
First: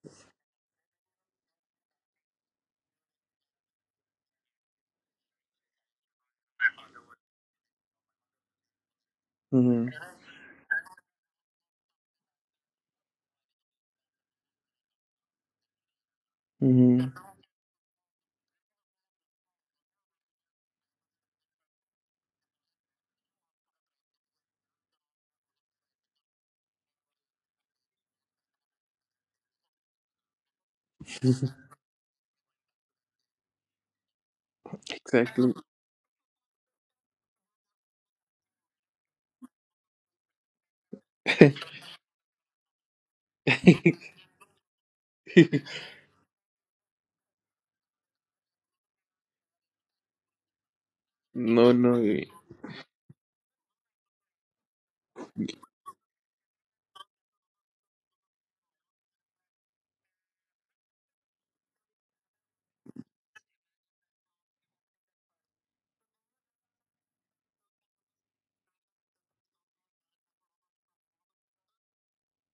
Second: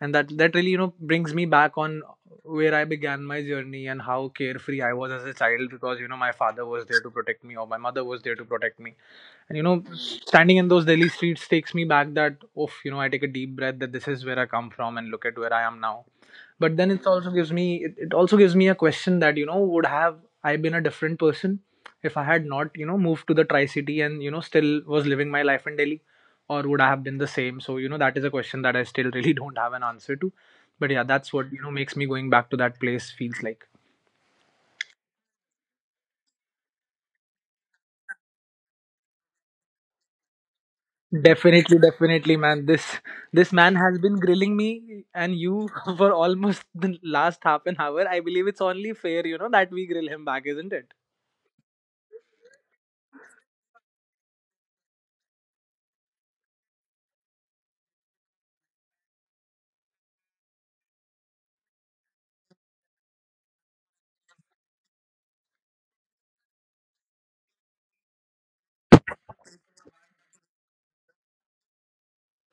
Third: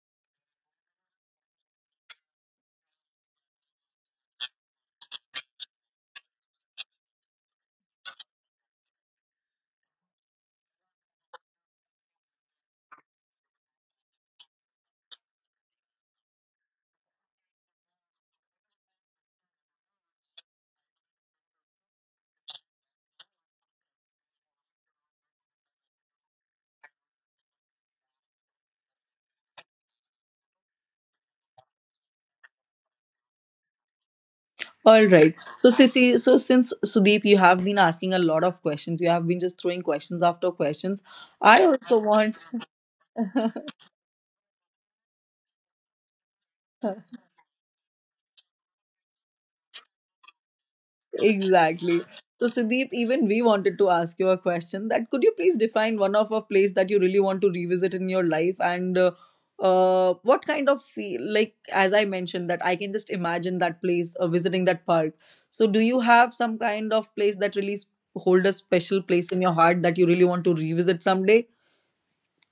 Speaker 3: and that really, you know, brings me back on where I began my journey and how carefree I was as a child, because you know, my father was there to protect me or my mother was there to protect me. And you know,
Speaker 1: Mm-hmm.
Speaker 3: standing in those Delhi streets takes me back, that oh, you know, I take a deep breath, that this is where I come from and look at where I am now. But then it
Speaker 1: Mm-hmm.
Speaker 3: also gives me, it also gives me a question that, you know, would have I been a different person if I had not, you know, moved to the tri city and, you know, still was living my life in Delhi, or would I have been the same. So you know, that is a question that I still really don't have an answer to, but yeah, that's what, you know, makes me going back to that place feels like.
Speaker 2: All right,
Speaker 1: Exactly.
Speaker 2: so since Sudeep, you have been asking a lot of questions. You have been just throwing questions after questions. I
Speaker 3: Definitely,
Speaker 2: also
Speaker 3: definitely, man. This
Speaker 2: want.
Speaker 3: man has been grilling me and you for almost the last half an hour. I believe it's only fair, you know, that we grill him back, isn't it?
Speaker 1: No, no.
Speaker 2: Exactly. So, Sudeep, even we wanted to ask you a question that could you please define one of a place that you really want to revisit in your life, and what kind of feel, like, as I mentioned, that I can just imagine that place visiting that park. So, do you have some kind of place that really hold a special place in your heart that you really want to revisit someday?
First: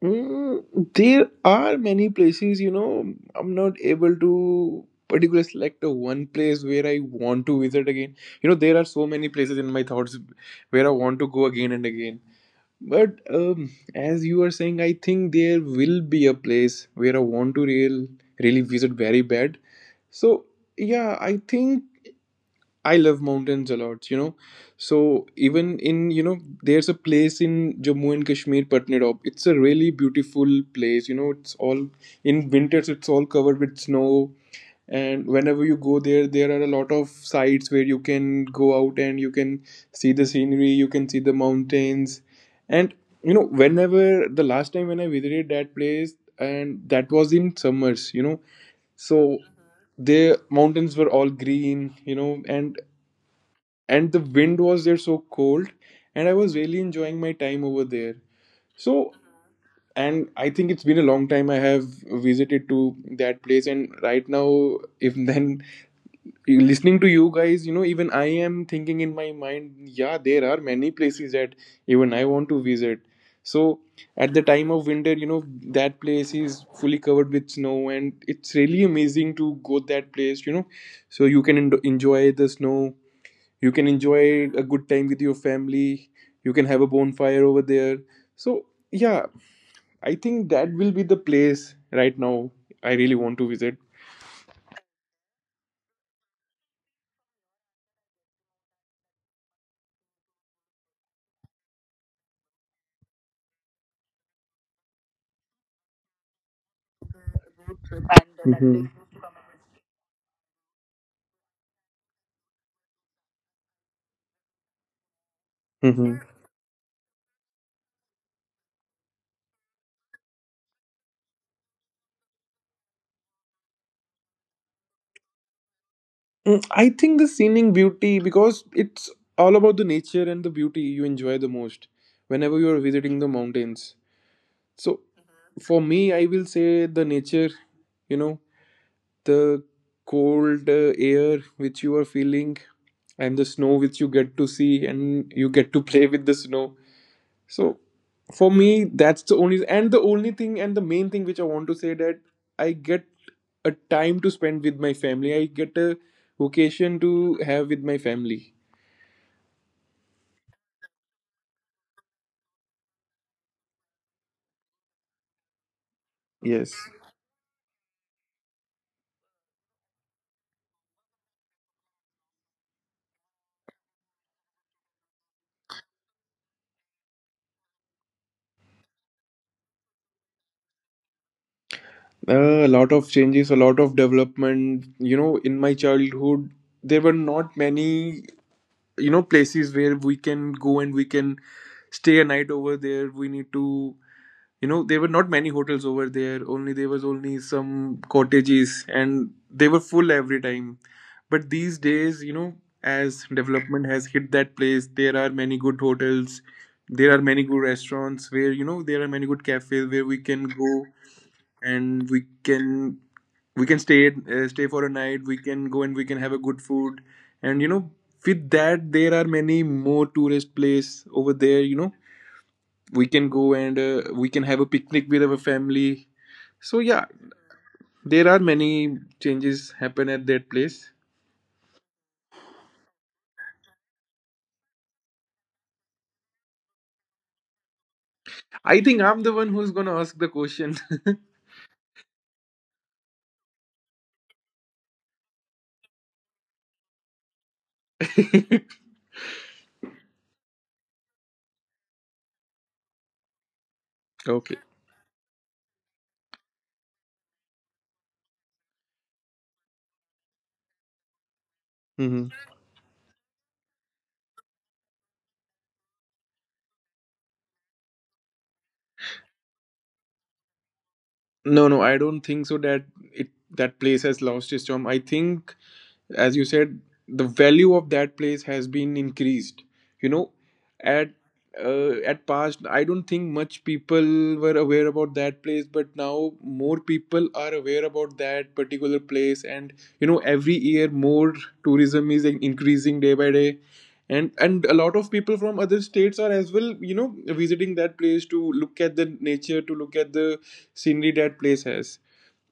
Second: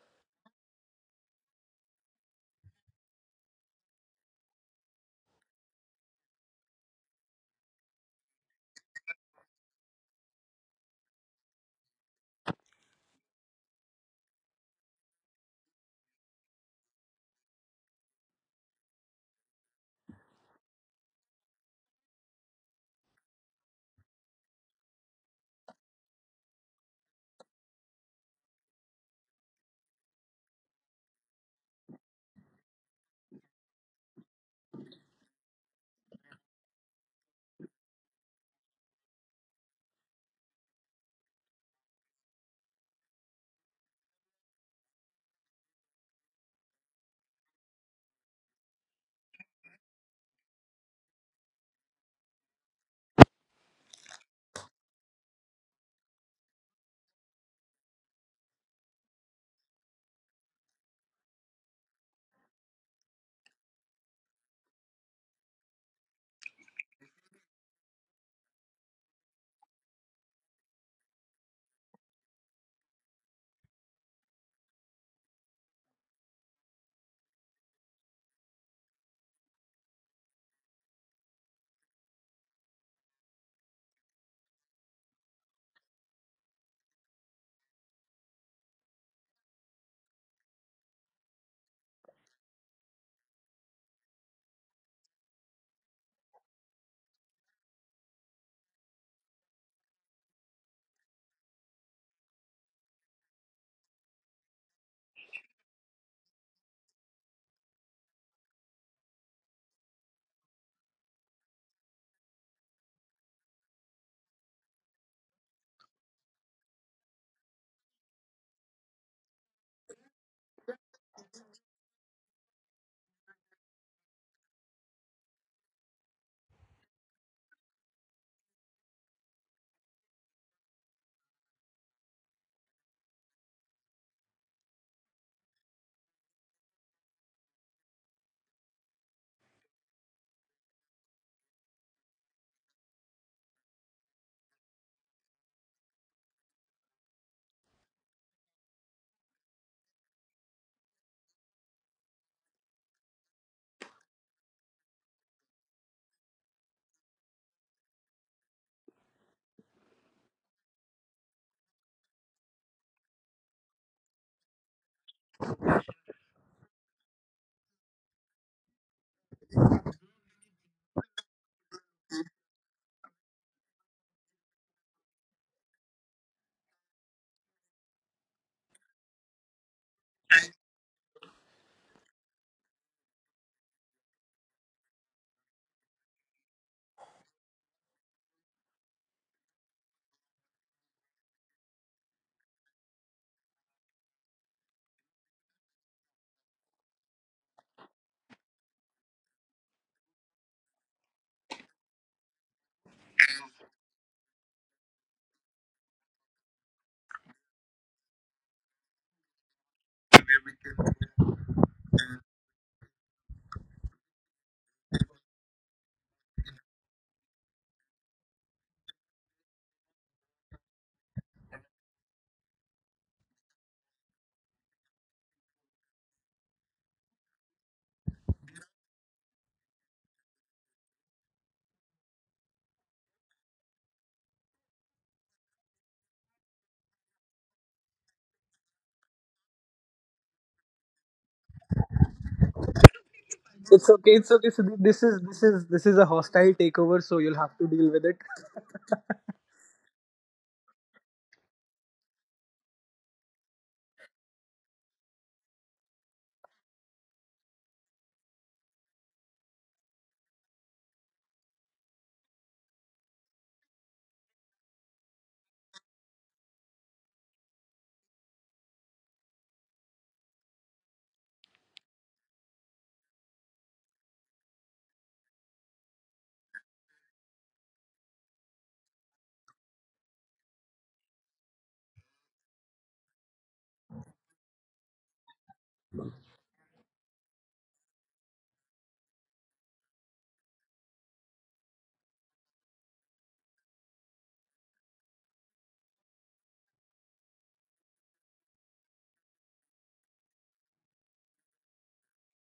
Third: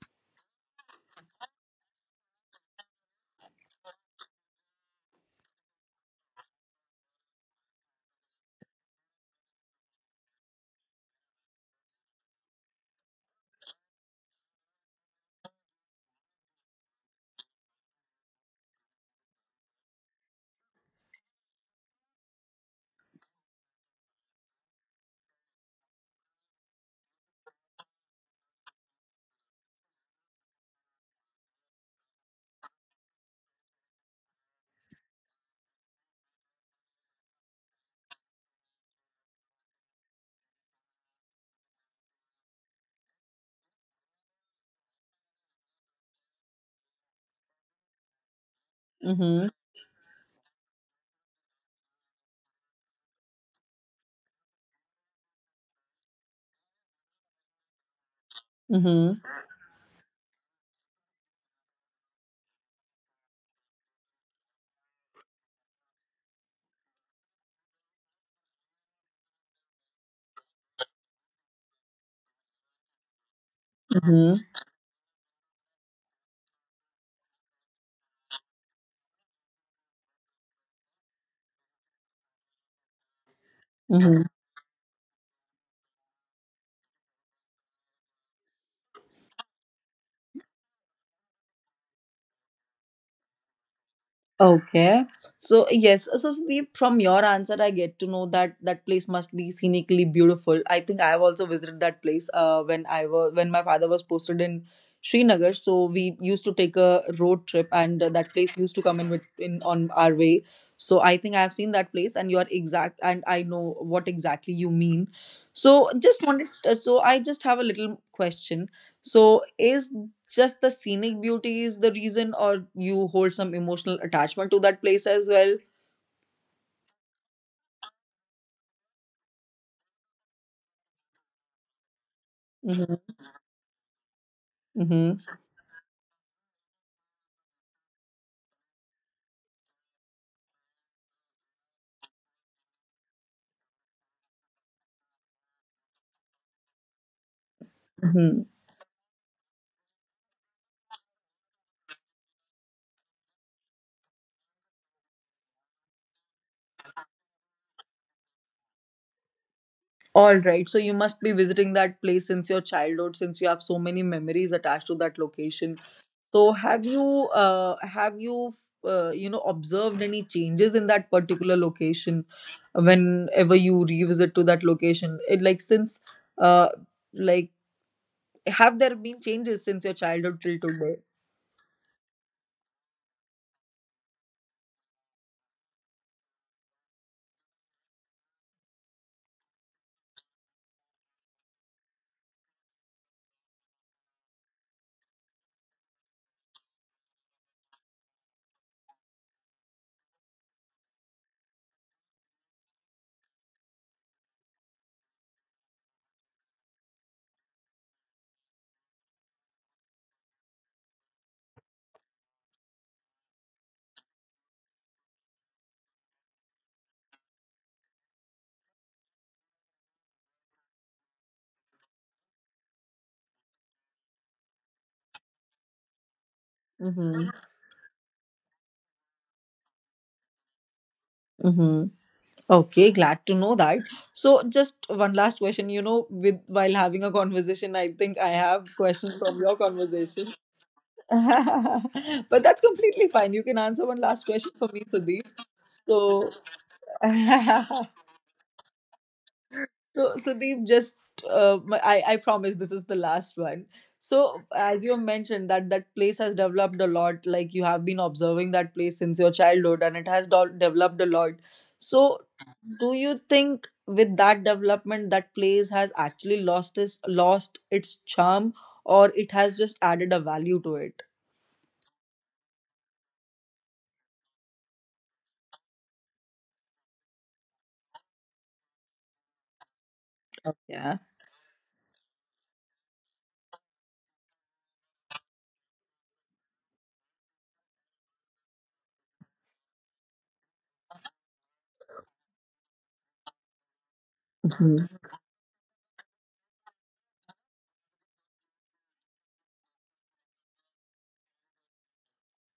Speaker 1: Mm, there are many places, you know, I'm not able to particularly select a one place where I want to visit again. You know, there are so many places in my thoughts where I want to go again and again. But as you are saying, I think there will be a place where I want to really visit very bad. So yeah, I think I love mountains a lot, you know. So even in you know, there's a place in Jammu and Kashmir, Patnadop. It's a really beautiful place. You know, it's all in winters. It's all covered with snow, and whenever you go there, there are a lot of sites where you can go out and you can see the scenery. You can see the mountains, and you know, whenever the last time when I visited that place, and that was in summers. You know, so
Speaker 2: Mm-hmm.
Speaker 1: the mountains were all green, you know, and the wind was there so cold, and I was really enjoying my time over there.
Speaker 2: Mm-hmm.
Speaker 1: So, and I think it's been a long time I have visited to that place, and right now if then listening to you guys, you know, even I am thinking in my mind, yeah, there are many places that even I want to visit. So
Speaker 2: Mm-hmm.
Speaker 1: at the time of winter, you know, that place is fully covered with snow, and it's really amazing to go that place, you know. So you can enjoy the snow. You can
Speaker 2: Mm-hmm.
Speaker 1: enjoy a good time with your family. You can have a bonfire over there. So yeah, I think that will be the place right now I really want to visit.
Speaker 2: Okay. So yes, so Sandeep, from your answer, I get to know that that place must be scenically beautiful. I think I have also visited that place when I was when my father was posted in Srinagar. So we used to take a road trip, and that place used to
Speaker 1: Mhm.
Speaker 2: come in with in on our way. So I think I have seen that place, and you are exact, and I know what exactly you mean. So just
Speaker 1: Mhm.
Speaker 2: wanted, so I just have a little question. So is just the scenic beauty is the reason, or you hold some emotional attachment to that place as well?
Speaker 1: I think the scenic beauty because it's all about the nature and the beauty you enjoy the most whenever you are
Speaker 2: Hmm.
Speaker 1: visiting the mountains. So
Speaker 2: Hmm.
Speaker 1: for me, I will say the nature, you know, the cold air which you are feeling and the snow which you get to see and you get to play with the snow. So
Speaker 2: Hmm.
Speaker 1: for me, that's the only and the only thing, and the main thing which I want to say, that I get a time to spend with my family, I get a vocation to have with my family.
Speaker 2: All right, so you must be visiting that place since your childhood, since you have so many memories attached to that location. So
Speaker 1: Yes.
Speaker 2: have you uh, have you you know observed any changes in that particular location whenever you revisit to that location? It like since uh like have there been changes since your childhood till today?
Speaker 1: A lot of changes, a lot of development, you know. In my childhood there were not many, you know, places where we can go and we can stay a night over there. We need to, you know, there were not many hotels over there, only there was only some cottages and they were full every time. But these days, you know, as development has hit that place, there are many good hotels, there are many good restaurants where, you know, there are many good cafes where we can go, and we can stay for a night. We can go and we can have a good food, and you know, with that, there are many more tourist place over there, you know. We can go, and we can have a picnic with our family. So yeah,
Speaker 2: Mm-hmm.
Speaker 1: there are many changes happen at that place.
Speaker 2: Okay, glad to know that. So, just one last question. You know, with while having a conversation, I think I have
Speaker 1: I think
Speaker 2: questions
Speaker 1: I'm
Speaker 2: from
Speaker 1: the one
Speaker 2: your
Speaker 1: who's going to ask
Speaker 2: conversation.
Speaker 1: the question.
Speaker 2: But that's completely fine. You can answer
Speaker 3: It's
Speaker 2: one
Speaker 3: okay.
Speaker 2: last
Speaker 3: It's okay.
Speaker 2: question
Speaker 3: So
Speaker 2: for me,
Speaker 3: this is
Speaker 2: Sudeep.
Speaker 3: this is this is a
Speaker 2: So,
Speaker 3: hostile takeover, so you'll have to deal with it.
Speaker 2: so, Sudeep, just I promise this is the last one. So,
Speaker 1: Okay.
Speaker 2: as you mentioned that that place has developed a lot. Like you have been observing that place since your childhood, and it has developed a lot. So,
Speaker 1: Hmm.
Speaker 2: do you think with that development, that place has actually lost its charm, or it has just added a value to it?
Speaker 1: No, no, I don't think so it that place has lost its charm. I think, as you said, the value of that place has been increased, you know.
Speaker 2: Yeah.
Speaker 1: At past, I don't think much people were aware about that place, but now more people are aware about that particular place, and you know, every year more tourism is increasing day by day, and a lot of people from other states are as well, you know, visiting that place to look at the nature, to look at the scenery that place has.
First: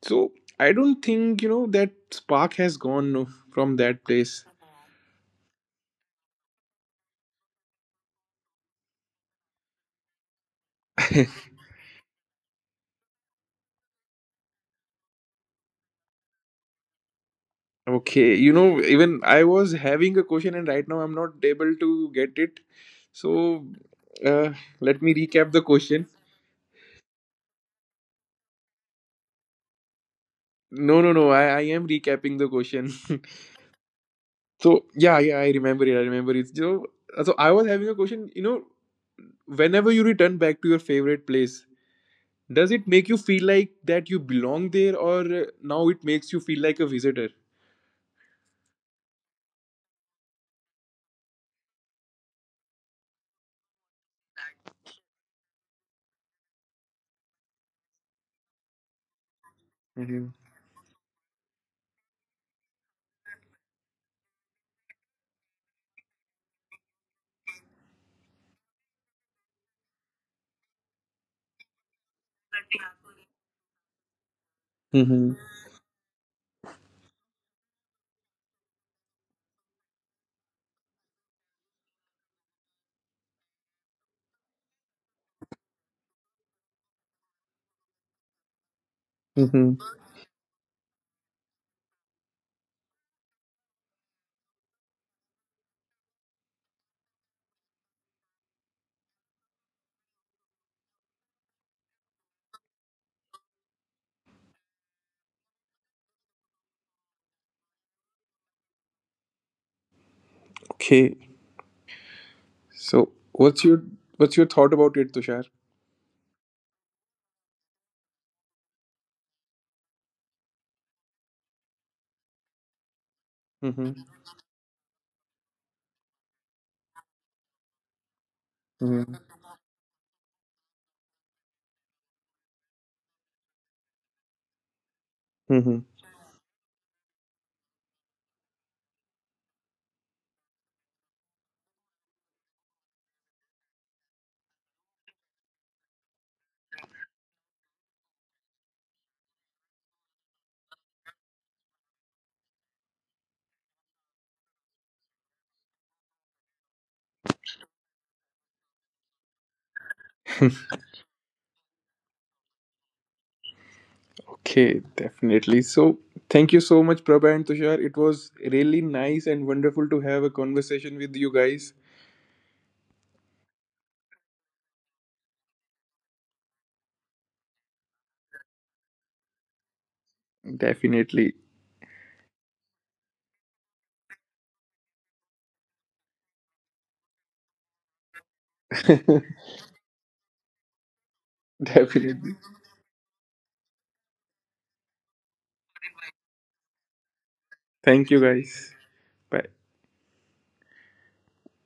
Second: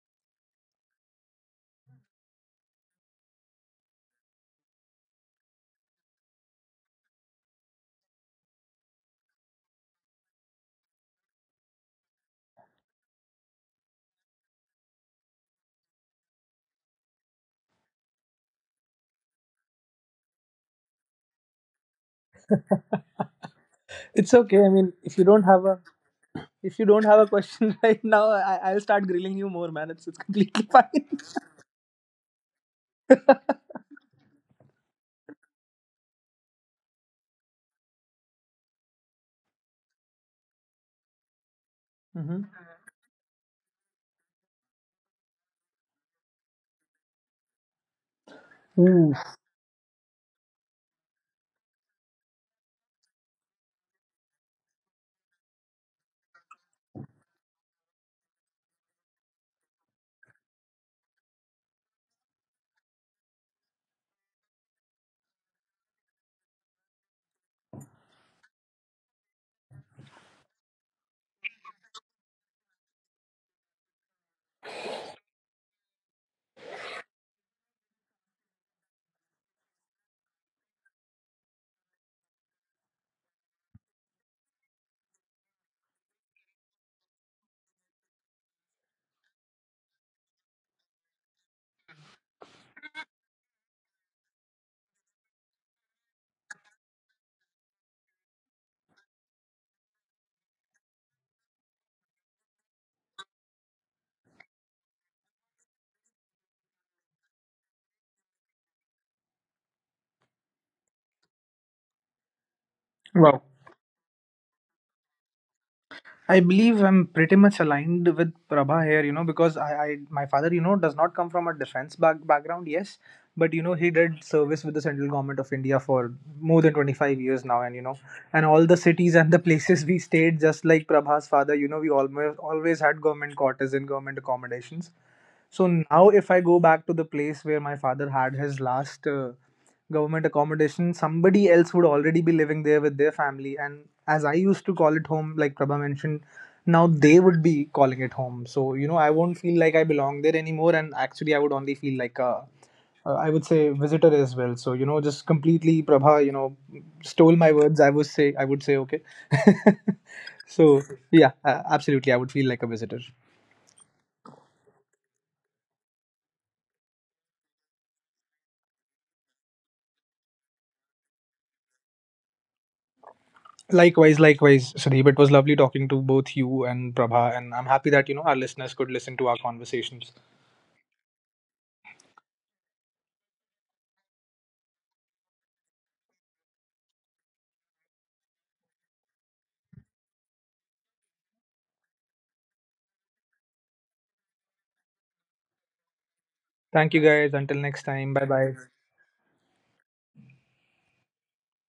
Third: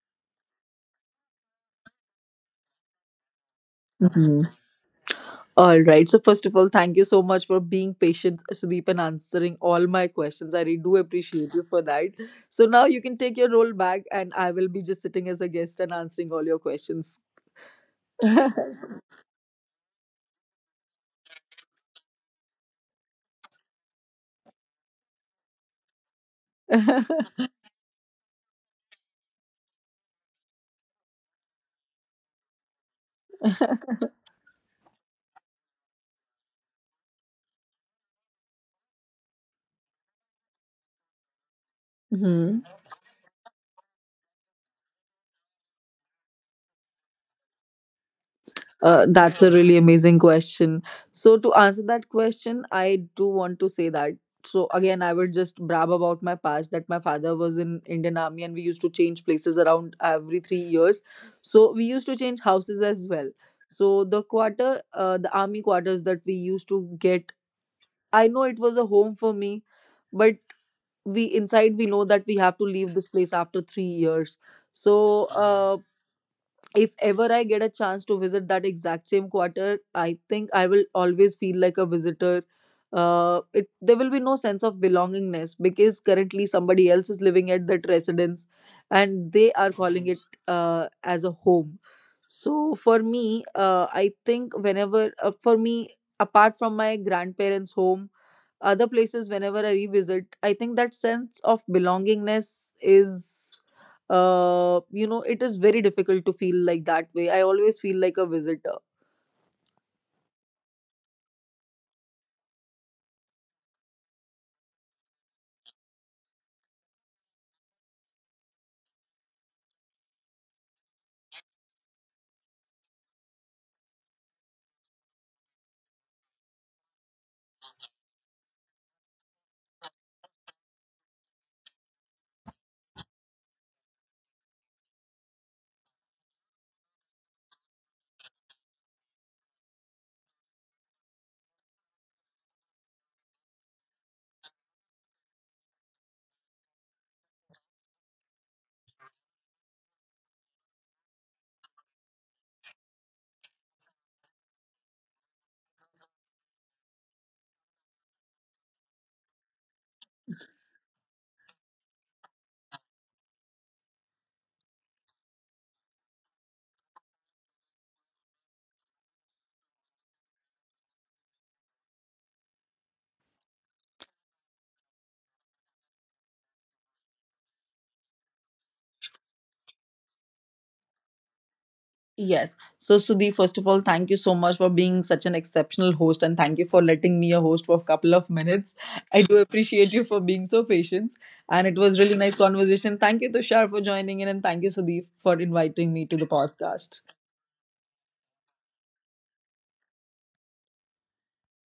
Speaker 1: So I don't think, you know, that spark has gone, no, from that place.
Speaker 2: Mhm. All right. So first of all, thank you so much for being patient, Sudeep, and answering all my questions. I really do appreciate you for that. So now you can take your role back, and I will be just sitting as a guest and answering all your questions.
Speaker 1: Okay, you know, even I was having a question and right now I'm not able to get it. So
Speaker 3: It's
Speaker 1: uh,
Speaker 3: okay. I mean,
Speaker 1: let me recap the question.
Speaker 3: if you don't have a question right now, I'll start grilling you more, man. It's completely
Speaker 1: No,
Speaker 3: fine.
Speaker 1: no, no, I am recapping the question. So yeah, yeah, I remember it. I remember it. So, I was having a question, you know, whenever you return back to your favorite place,
Speaker 2: Hmm.
Speaker 1: does it make you feel like that you belong there, or now it makes you feel like a visitor?
Speaker 3: Hmm.
Speaker 2: That's a really amazing question. So, to answer that question, I do want to say that. So, again, I would just brab about my past that my father was in Indian Army, and we used to change places around every 3 years. So, we used to change houses as well. So, the quarter, the army quarters that we used to get, I know it was a home for me, but we inside we know that we have to leave this place after 3 years. So,
Speaker 1: Mm-hmm.
Speaker 2: uh, if ever I get a chance to visit that exact same quarter, I think I will always feel like a visitor. It there will be no sense of belongingness because currently somebody else is living at that residence, and they are
Speaker 1: Mm-hmm.
Speaker 2: calling it as a home. So for me, I think whenever for me, apart from my grandparents' home, other places whenever I revisit, I think that sense of belongingness is, it is very difficult to feel like that way. I always feel like a visitor.
Speaker 1: Okay. So what's your thought about it, Tushar?
Speaker 3: I believe I'm pretty much aligned with Prabha here, you know, because I, my father, you know, does not come from a background. Yes, but you know, he
Speaker 1: Mm-hmm.
Speaker 3: did service with the central government of India for more than 25 years now, and you know, and all the cities and
Speaker 1: Mm-hmm.
Speaker 3: the places we stayed, just like Prabha's father, you know, we almost always had government quarters and government accommodations. So
Speaker 1: Mm-hmm.
Speaker 3: now, if I go back to the place where my father had his last government accommodation, somebody else would already be living there with their family. And as I used to call it home, like Prabha mentioned, now they would be calling it home. So, you know, I won't feel like I belong there anymore. And actually, I would only feel like a, I would say visitor as well. So, you know, just completely Prabha, you know, stole my words. I would say, okay. So, yeah, absolutely, I would feel like a visitor.
Speaker 1: Okay, definitely. So thank you so much, Prabha and Tushar. It was really nice and wonderful to have a conversation with you guys.
Speaker 3: Likewise, likewise, Sudeep. It was lovely talking to both you and Prabha, and I'm happy that you know our listeners could listen to our conversations.
Speaker 1: Definitely.
Speaker 2: Yes. So, Sudhi, first of all, thank you so much for being such an exceptional host, and thank you for letting me a host for a couple of minutes. I do appreciate you for being so patient, and it was really
Speaker 1: Definitely.
Speaker 2: nice conversation. Thank you, Tushar, for joining in, and thank you, Sudhi, for inviting me to the
Speaker 3: Thank you
Speaker 2: podcast.
Speaker 3: guys. Until next
Speaker 1: Thank
Speaker 3: time.
Speaker 1: you
Speaker 3: Bye bye.
Speaker 1: guys. Bye.